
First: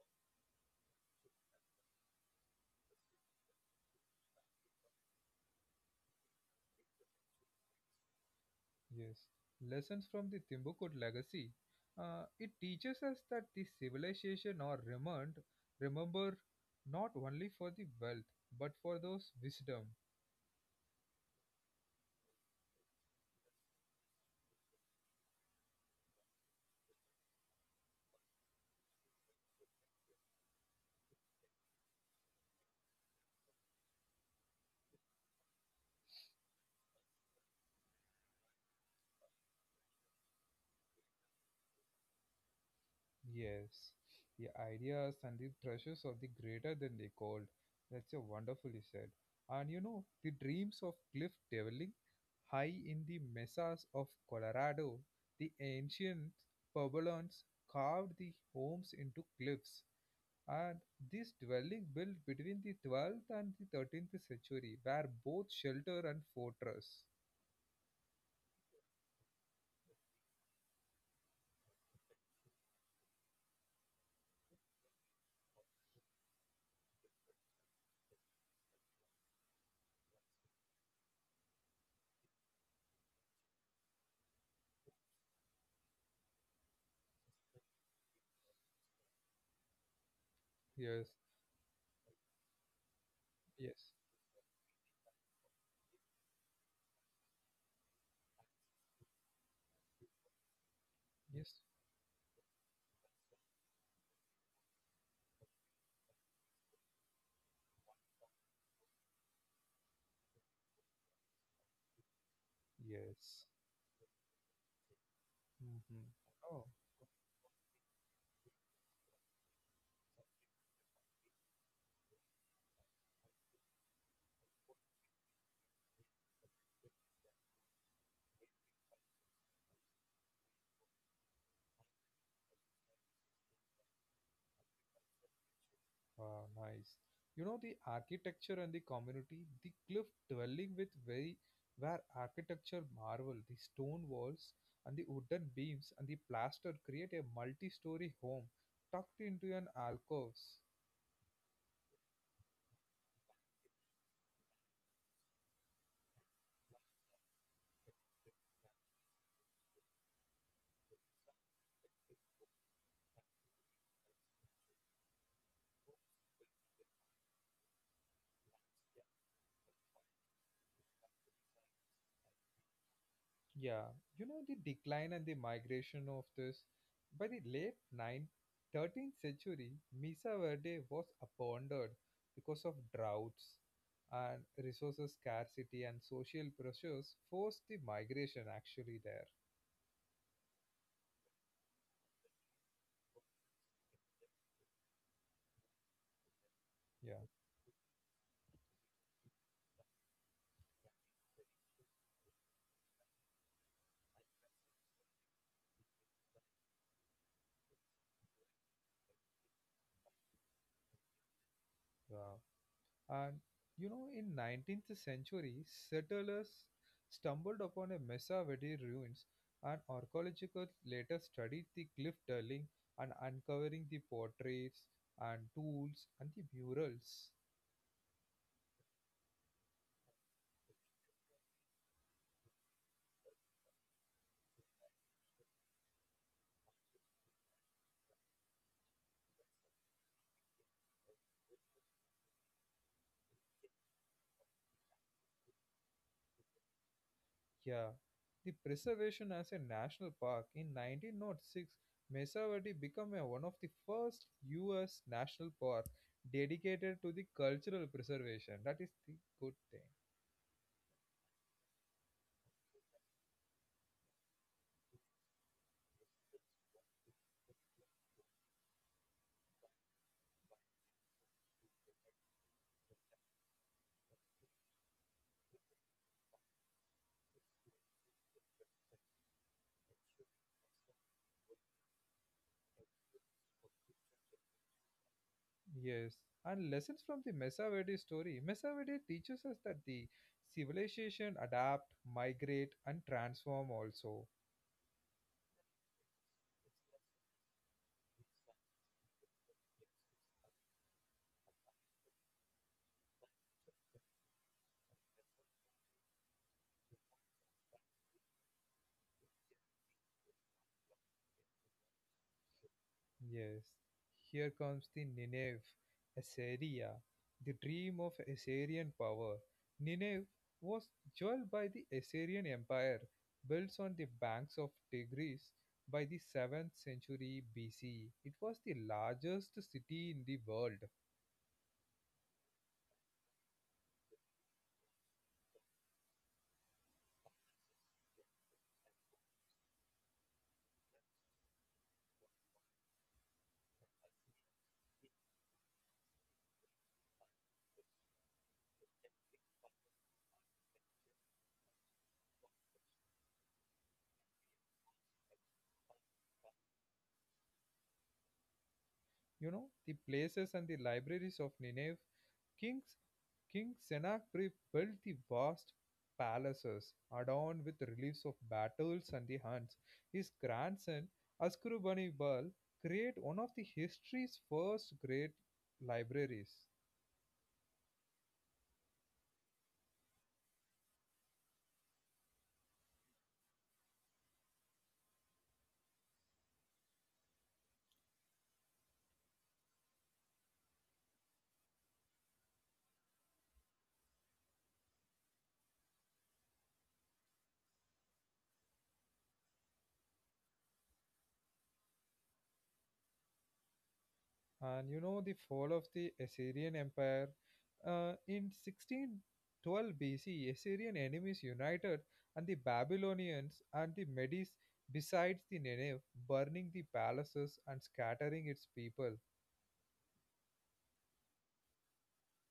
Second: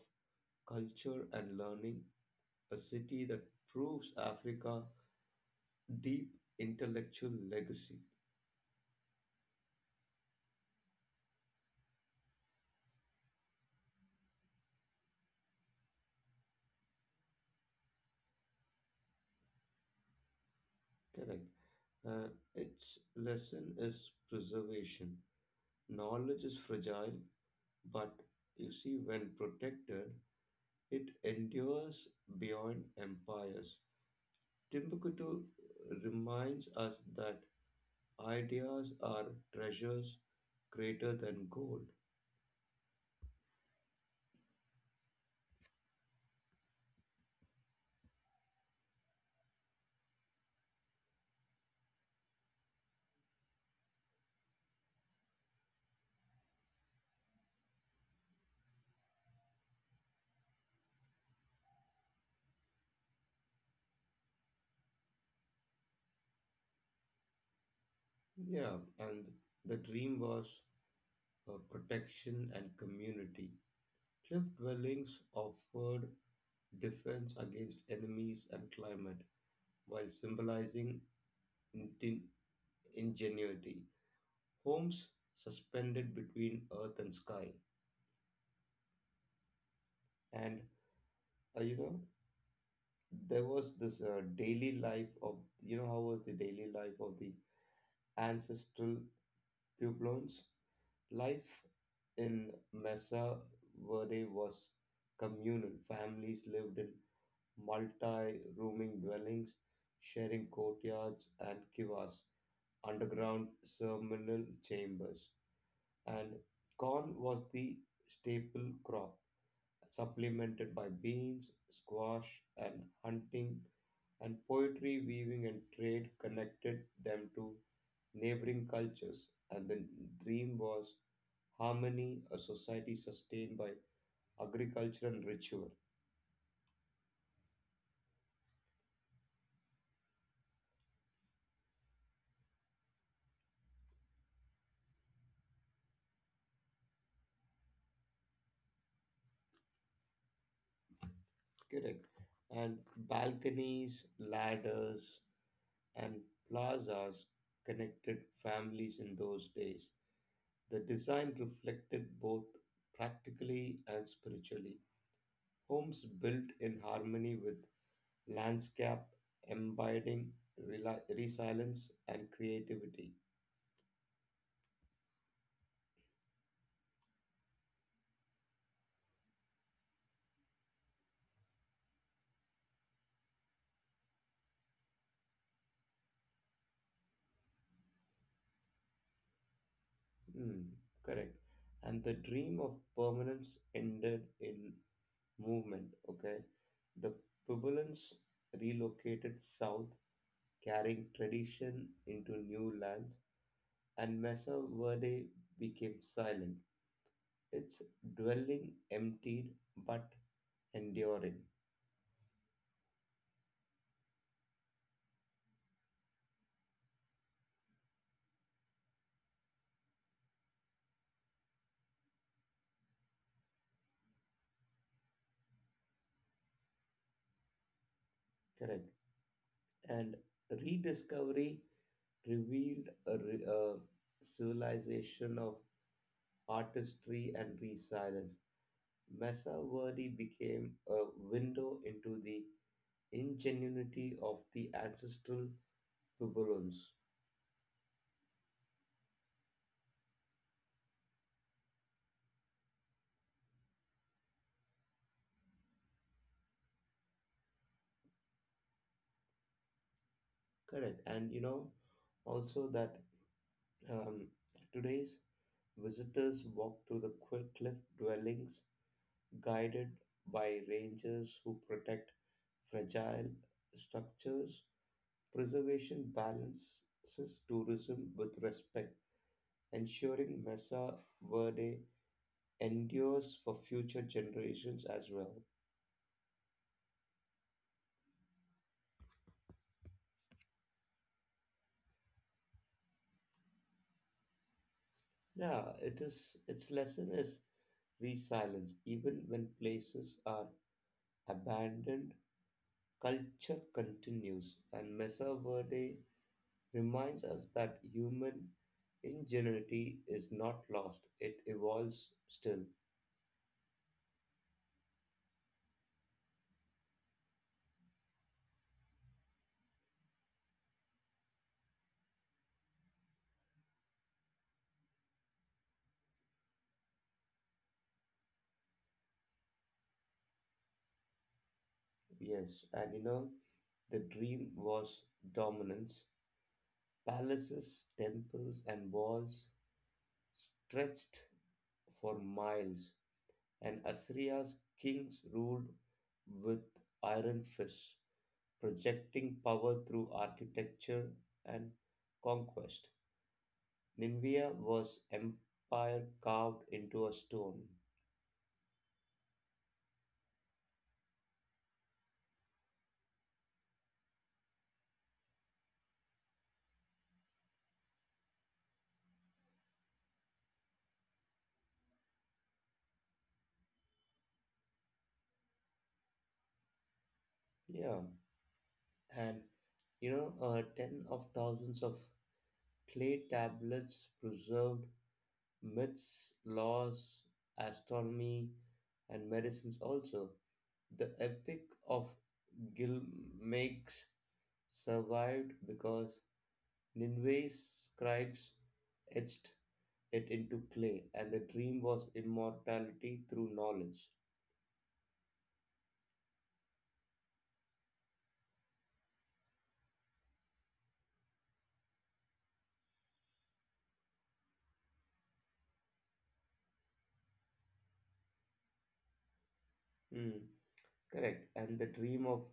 B: culture and learning, a city that proves Africa deep intellectual legacy.
A: Yes, lessons from the Timbuktu legacy. It teaches us that the civilization are remember not only for the wealth but for those wisdom.
B: Correct. Uh, its lesson is preservation. Knowledge is fragile, but you see, when protected, it endures beyond empires. Timbuktu reminds us that ideas are treasures greater than gold.
A: Yes, the ideas and the treasures of the greater than the gold. That's a wonderfully said. And you know the dreams of cliff dwelling high in the mesas of Colorado, the ancient Puebloans carved the homes into cliffs, and this dwelling built between the 12th and the 13th century were both shelter and fortress.
B: Yeah, and the dream was protection and community. Cliff dwellings offered defense against enemies and climate while symbolizing inten- ingenuity. Homes suspended between earth and sky and
A: Yes,
B: uh, you know there was
A: yes,
B: this daily life of how was the daily life of the ancestral pueblons life
A: yes,
B: in Mesa Verde was communal families lived in multi-rooming dwellings sharing courtyards and kivas
A: yes.
B: underground ceremonial chambers,
A: Hmm.
B: and
A: Oh,
B: corn was the staple crop supplemented by beans, squash, and hunting, and poetry, weaving, and trade connected them to neighboring cultures. And the dream was harmony, a society sustained by agriculture and ritual.
A: wow, nice. You know the architecture and the community, the cliff dwelling with very where architecture marvel, the stone walls and the wooden beams and the plaster create a multi-story home tucked into an alcoves.
B: Correct. And balconies, ladders, and plazas connected families in those days. The design reflected both practically and spiritually. Homes built in harmony with landscape, embodying resilience and creativity.
A: Yeah, you know the decline and the migration of this. By the late 9th, 13th century, Mesa Verde was abandoned because of droughts and resources scarcity and social pressures forced the migration actually there.
B: Hmm, correct. And the dream of permanence ended in movement. Okay, the
A: Yeah,
B: Pubilans relocated south, carrying tradition into new lands, and Mesa Verde became silent. Its dwelling emptied but enduring.
A: yeah. And you know, in 19th century, settlers stumbled upon a Mesa Verde ruins, and archaeologists later studied the cliff dwelling and uncovering the portraits and tools and the murals.
B: Correct. And rediscovery revealed a civilization of artistry and resilience. Mesa Verde became a window into the ingenuity of the ancestral Puebloans.
A: Yeah, the preservation as a national park in 1906, Mesa Verde became one of the first U.S. national park dedicated to the cultural preservation. That is the good thing.
B: Correct, and you know also that um, today's visitors walk through the cliff dwellings guided by rangers who protect fragile structures. Preservation balances tourism with respect, ensuring Mesa Verde endures for future generations as well.
A: Yes, and lessons from the Mesaverde story. Mesaverde teaches us that the civilization adapt, migrate, and transform also.
B: Yeah, it is its lesson is resilience. Even when places are abandoned, culture continues, and Mesa Verde reminds us that human ingenuity is not lost; it evolves still.
A: Yes, here comes the Nineveh, Assyria, the dream of Assyrian power. Nineveh was jeweled by the Assyrian Empire, built on the banks of Tigris by the 7th century BC. It was the largest city in the world.
B: Yes, and you know, the dream was dominance. Palaces, temples, and walls stretched for miles, and Assyria's kings ruled with iron fists, projecting power through architecture and conquest. Nineveh was empire carved into a stone.
A: You know, the places and the libraries of Nineveh, kings King Sennacherib built the vast palaces adorned with reliefs of battles and the hunts. His grandson Assurbanipal created one of the history's first great libraries.
B: Yeah, and ten of thousands of clay tablets preserved myths, laws, astronomy, and medicines also. The Epic of Gilgamesh survived because Nineveh's scribes etched it into clay, and the dream was immortality through knowledge.
A: And you know the fall of the Assyrian Empire, in 1612 BC, Assyrian enemies united and the Babylonians and the Medes besieged the Nineveh, burning the palaces and scattering its people.
B: Hmm. Correct. And the dream of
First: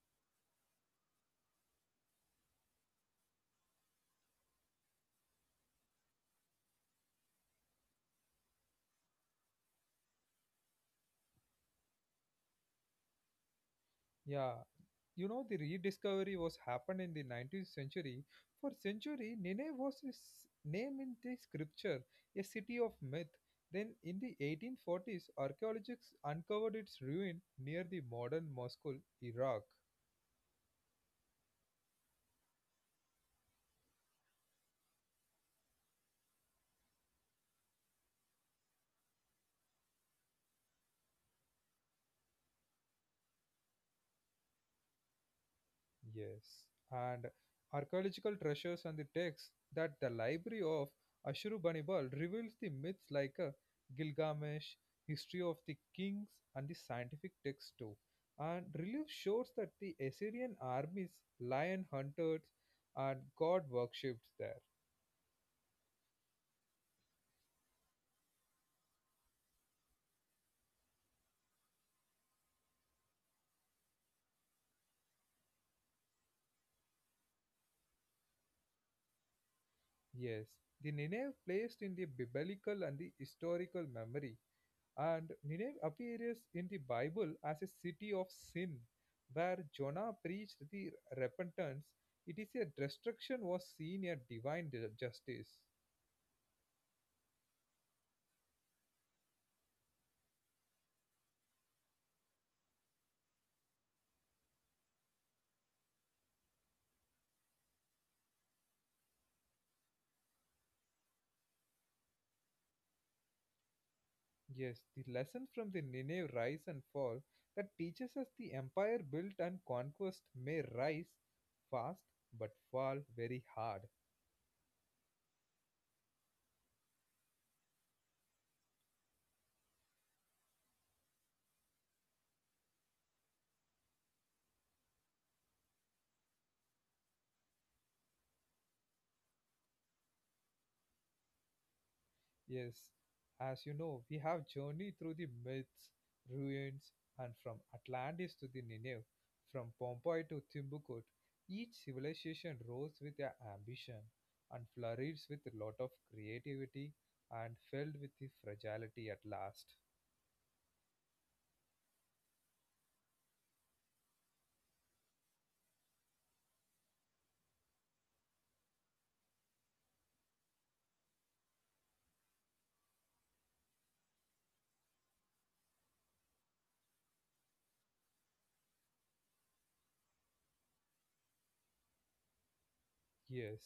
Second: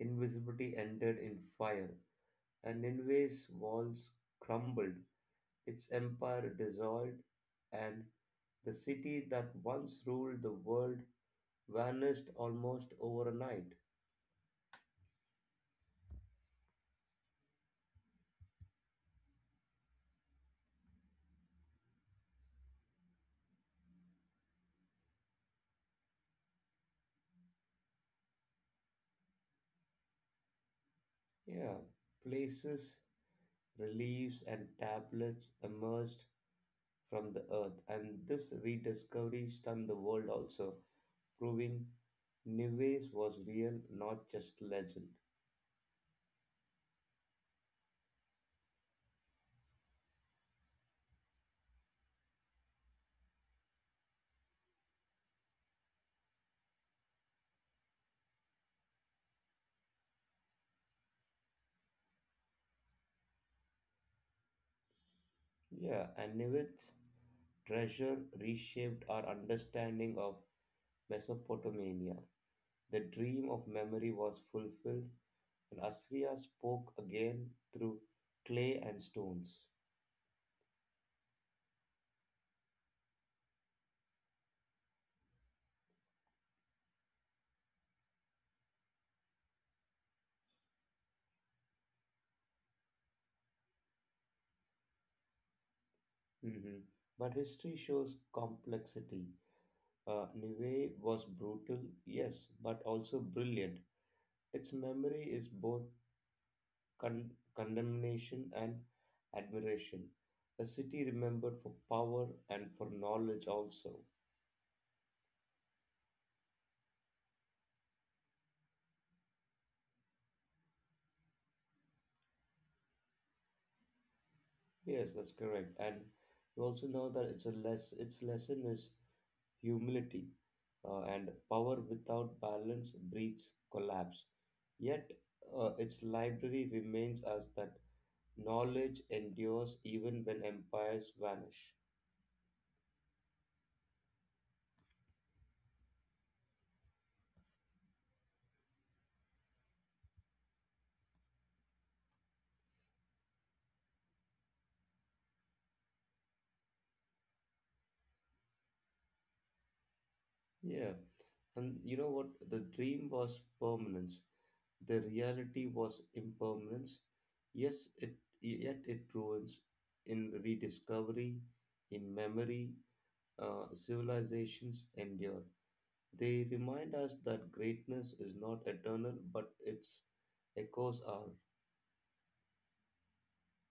B: invisibility ended in fire, and Nineveh's walls crumbled. Its empire dissolved, and the city that once ruled the world vanished almost overnight.
A: Yeah, you know the rediscovery was happened in the 19th century. For century, Nineveh was his name in the scripture, a city of myth. Then, in the 1840s, archaeologists uncovered its ruin near the modern Mosul, Iraq.
B: Yeah, places, reliefs, and tablets emerged from the earth, and this rediscovery stunned the world also, proving Nives was real, not just legend.
A: Yes, and archaeological treasures and the texts that the library of Ashurbanipal reveals the myths like a Gilgamesh, history of the kings, and the scientific texts too. And relief shows that the Assyrian armies, lion hunters, and god worshipped there.
B: Yeah, and Nimitz treasure reshaped our understanding of Mesopotamia. The dream of memory was fulfilled, and Assyria spoke again through clay and stones.
A: Yes, the Nineveh placed in the biblical and the historical memory. And Nineveh appears in the Bible as a city of sin, where Jonah preached the repentance. It is a destruction was seen a divine justice.
B: Mhm. But history shows complexity. Nivea was brutal, yes, but also brilliant. Its memory is both condemnation and admiration. A city remembered for power and for knowledge also.
A: Yes, the lesson from the Nineveh rise and fall that teaches us the empire built and conquest may rise fast but fall very hard.
B: Yes, that's correct. And you also know that it's a less its lesson is humility, and power without balance breeds collapse. Yet its library remains as that knowledge endures even when empires vanish.
A: Yes, as you know, we have journeyed through the myths, ruins, and from Atlantis to the Nineveh, from Pompeii to Timbuktu. Each civilization rose with an ambition and flourished with a lot of creativity and failed with the fragility at last.
B: Yeah, and you know what? The dream was permanence. The reality was impermanence. Yes, it yet it ruins in rediscovery, in memory. Civilizations endure. They remind us that greatness is not eternal, but its echoes are.
A: Yes,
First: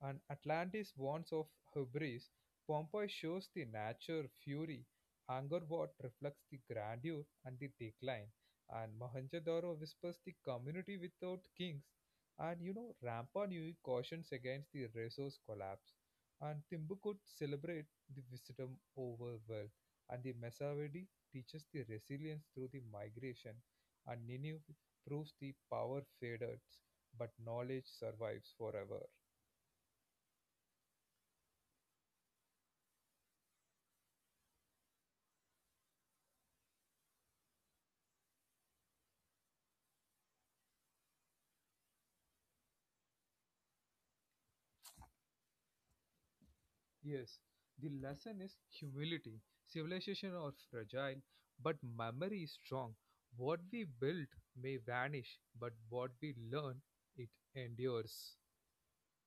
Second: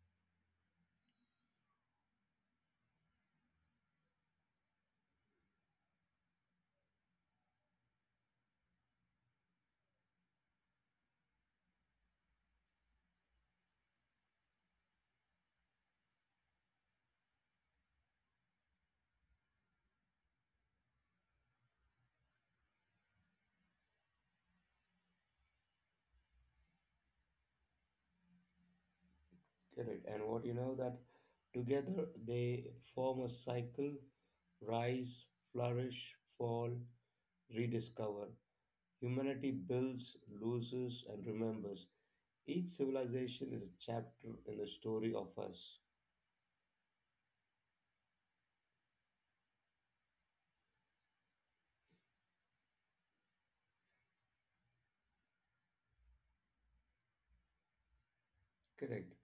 A: and Atlantis warns of hubris. Pompeii shows the nature fury. Angkor Wat reflects the grandeur and the decline. And Mohenjo-daro whispers the community without kings. And you know, Rampa Nui cautions against the resource collapse. And Timbuktu celebrates the wisdom over wealth. And the Mesawedi teaches the resilience through the migration. And Nineveh proves the power fades but knowledge survives forever.
B: Correct. And what you know that together they form a cycle: rise, flourish, fall, rediscover. Humanity builds, loses, and remembers. Each civilization is a chapter in the story of us.
A: Yes, the lesson is humility. Civilization are fragile, but memory is strong. What we build may vanish, but what we learn, it endures.
B: Correct.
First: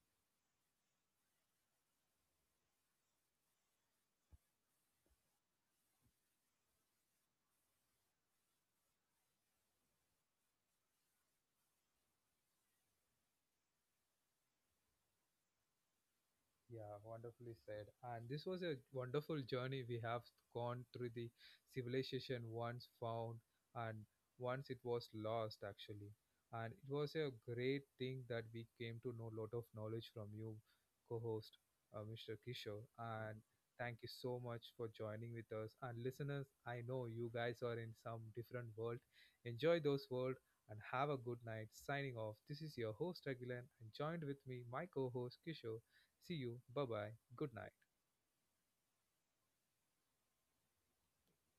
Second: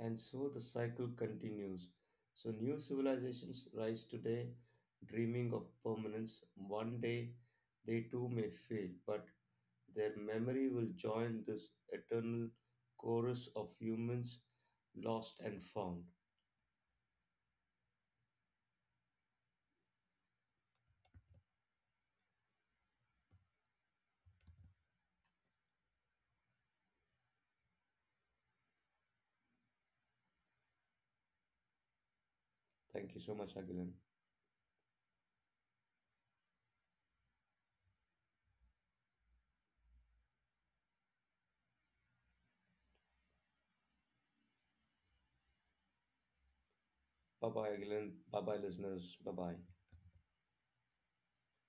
B: And so the cycle continues. So new civilizations rise today, dreaming of permanence. One day they too may fail, but their memory will join this eternal chorus of humans lost and found.
A: Yeah, wonderfully said. And this was a wonderful journey we have gone through the civilization once found and once it was lost actually. And it was a great thing that we came to know a lot of knowledge from you, co-host Mr. Kishore.
B: Thank you so
A: And
B: much, Agilan.
A: thank you so much for joining with us. And listeners, I know you guys are in some different world. Enjoy those world and have a good night. Signing off. This is your host Agilan and joined with me my co-host Kishore. See you. Bye bye.
B: Bye
A: Good night.
B: bye, Agilan. Bye bye, listeners. Bye bye.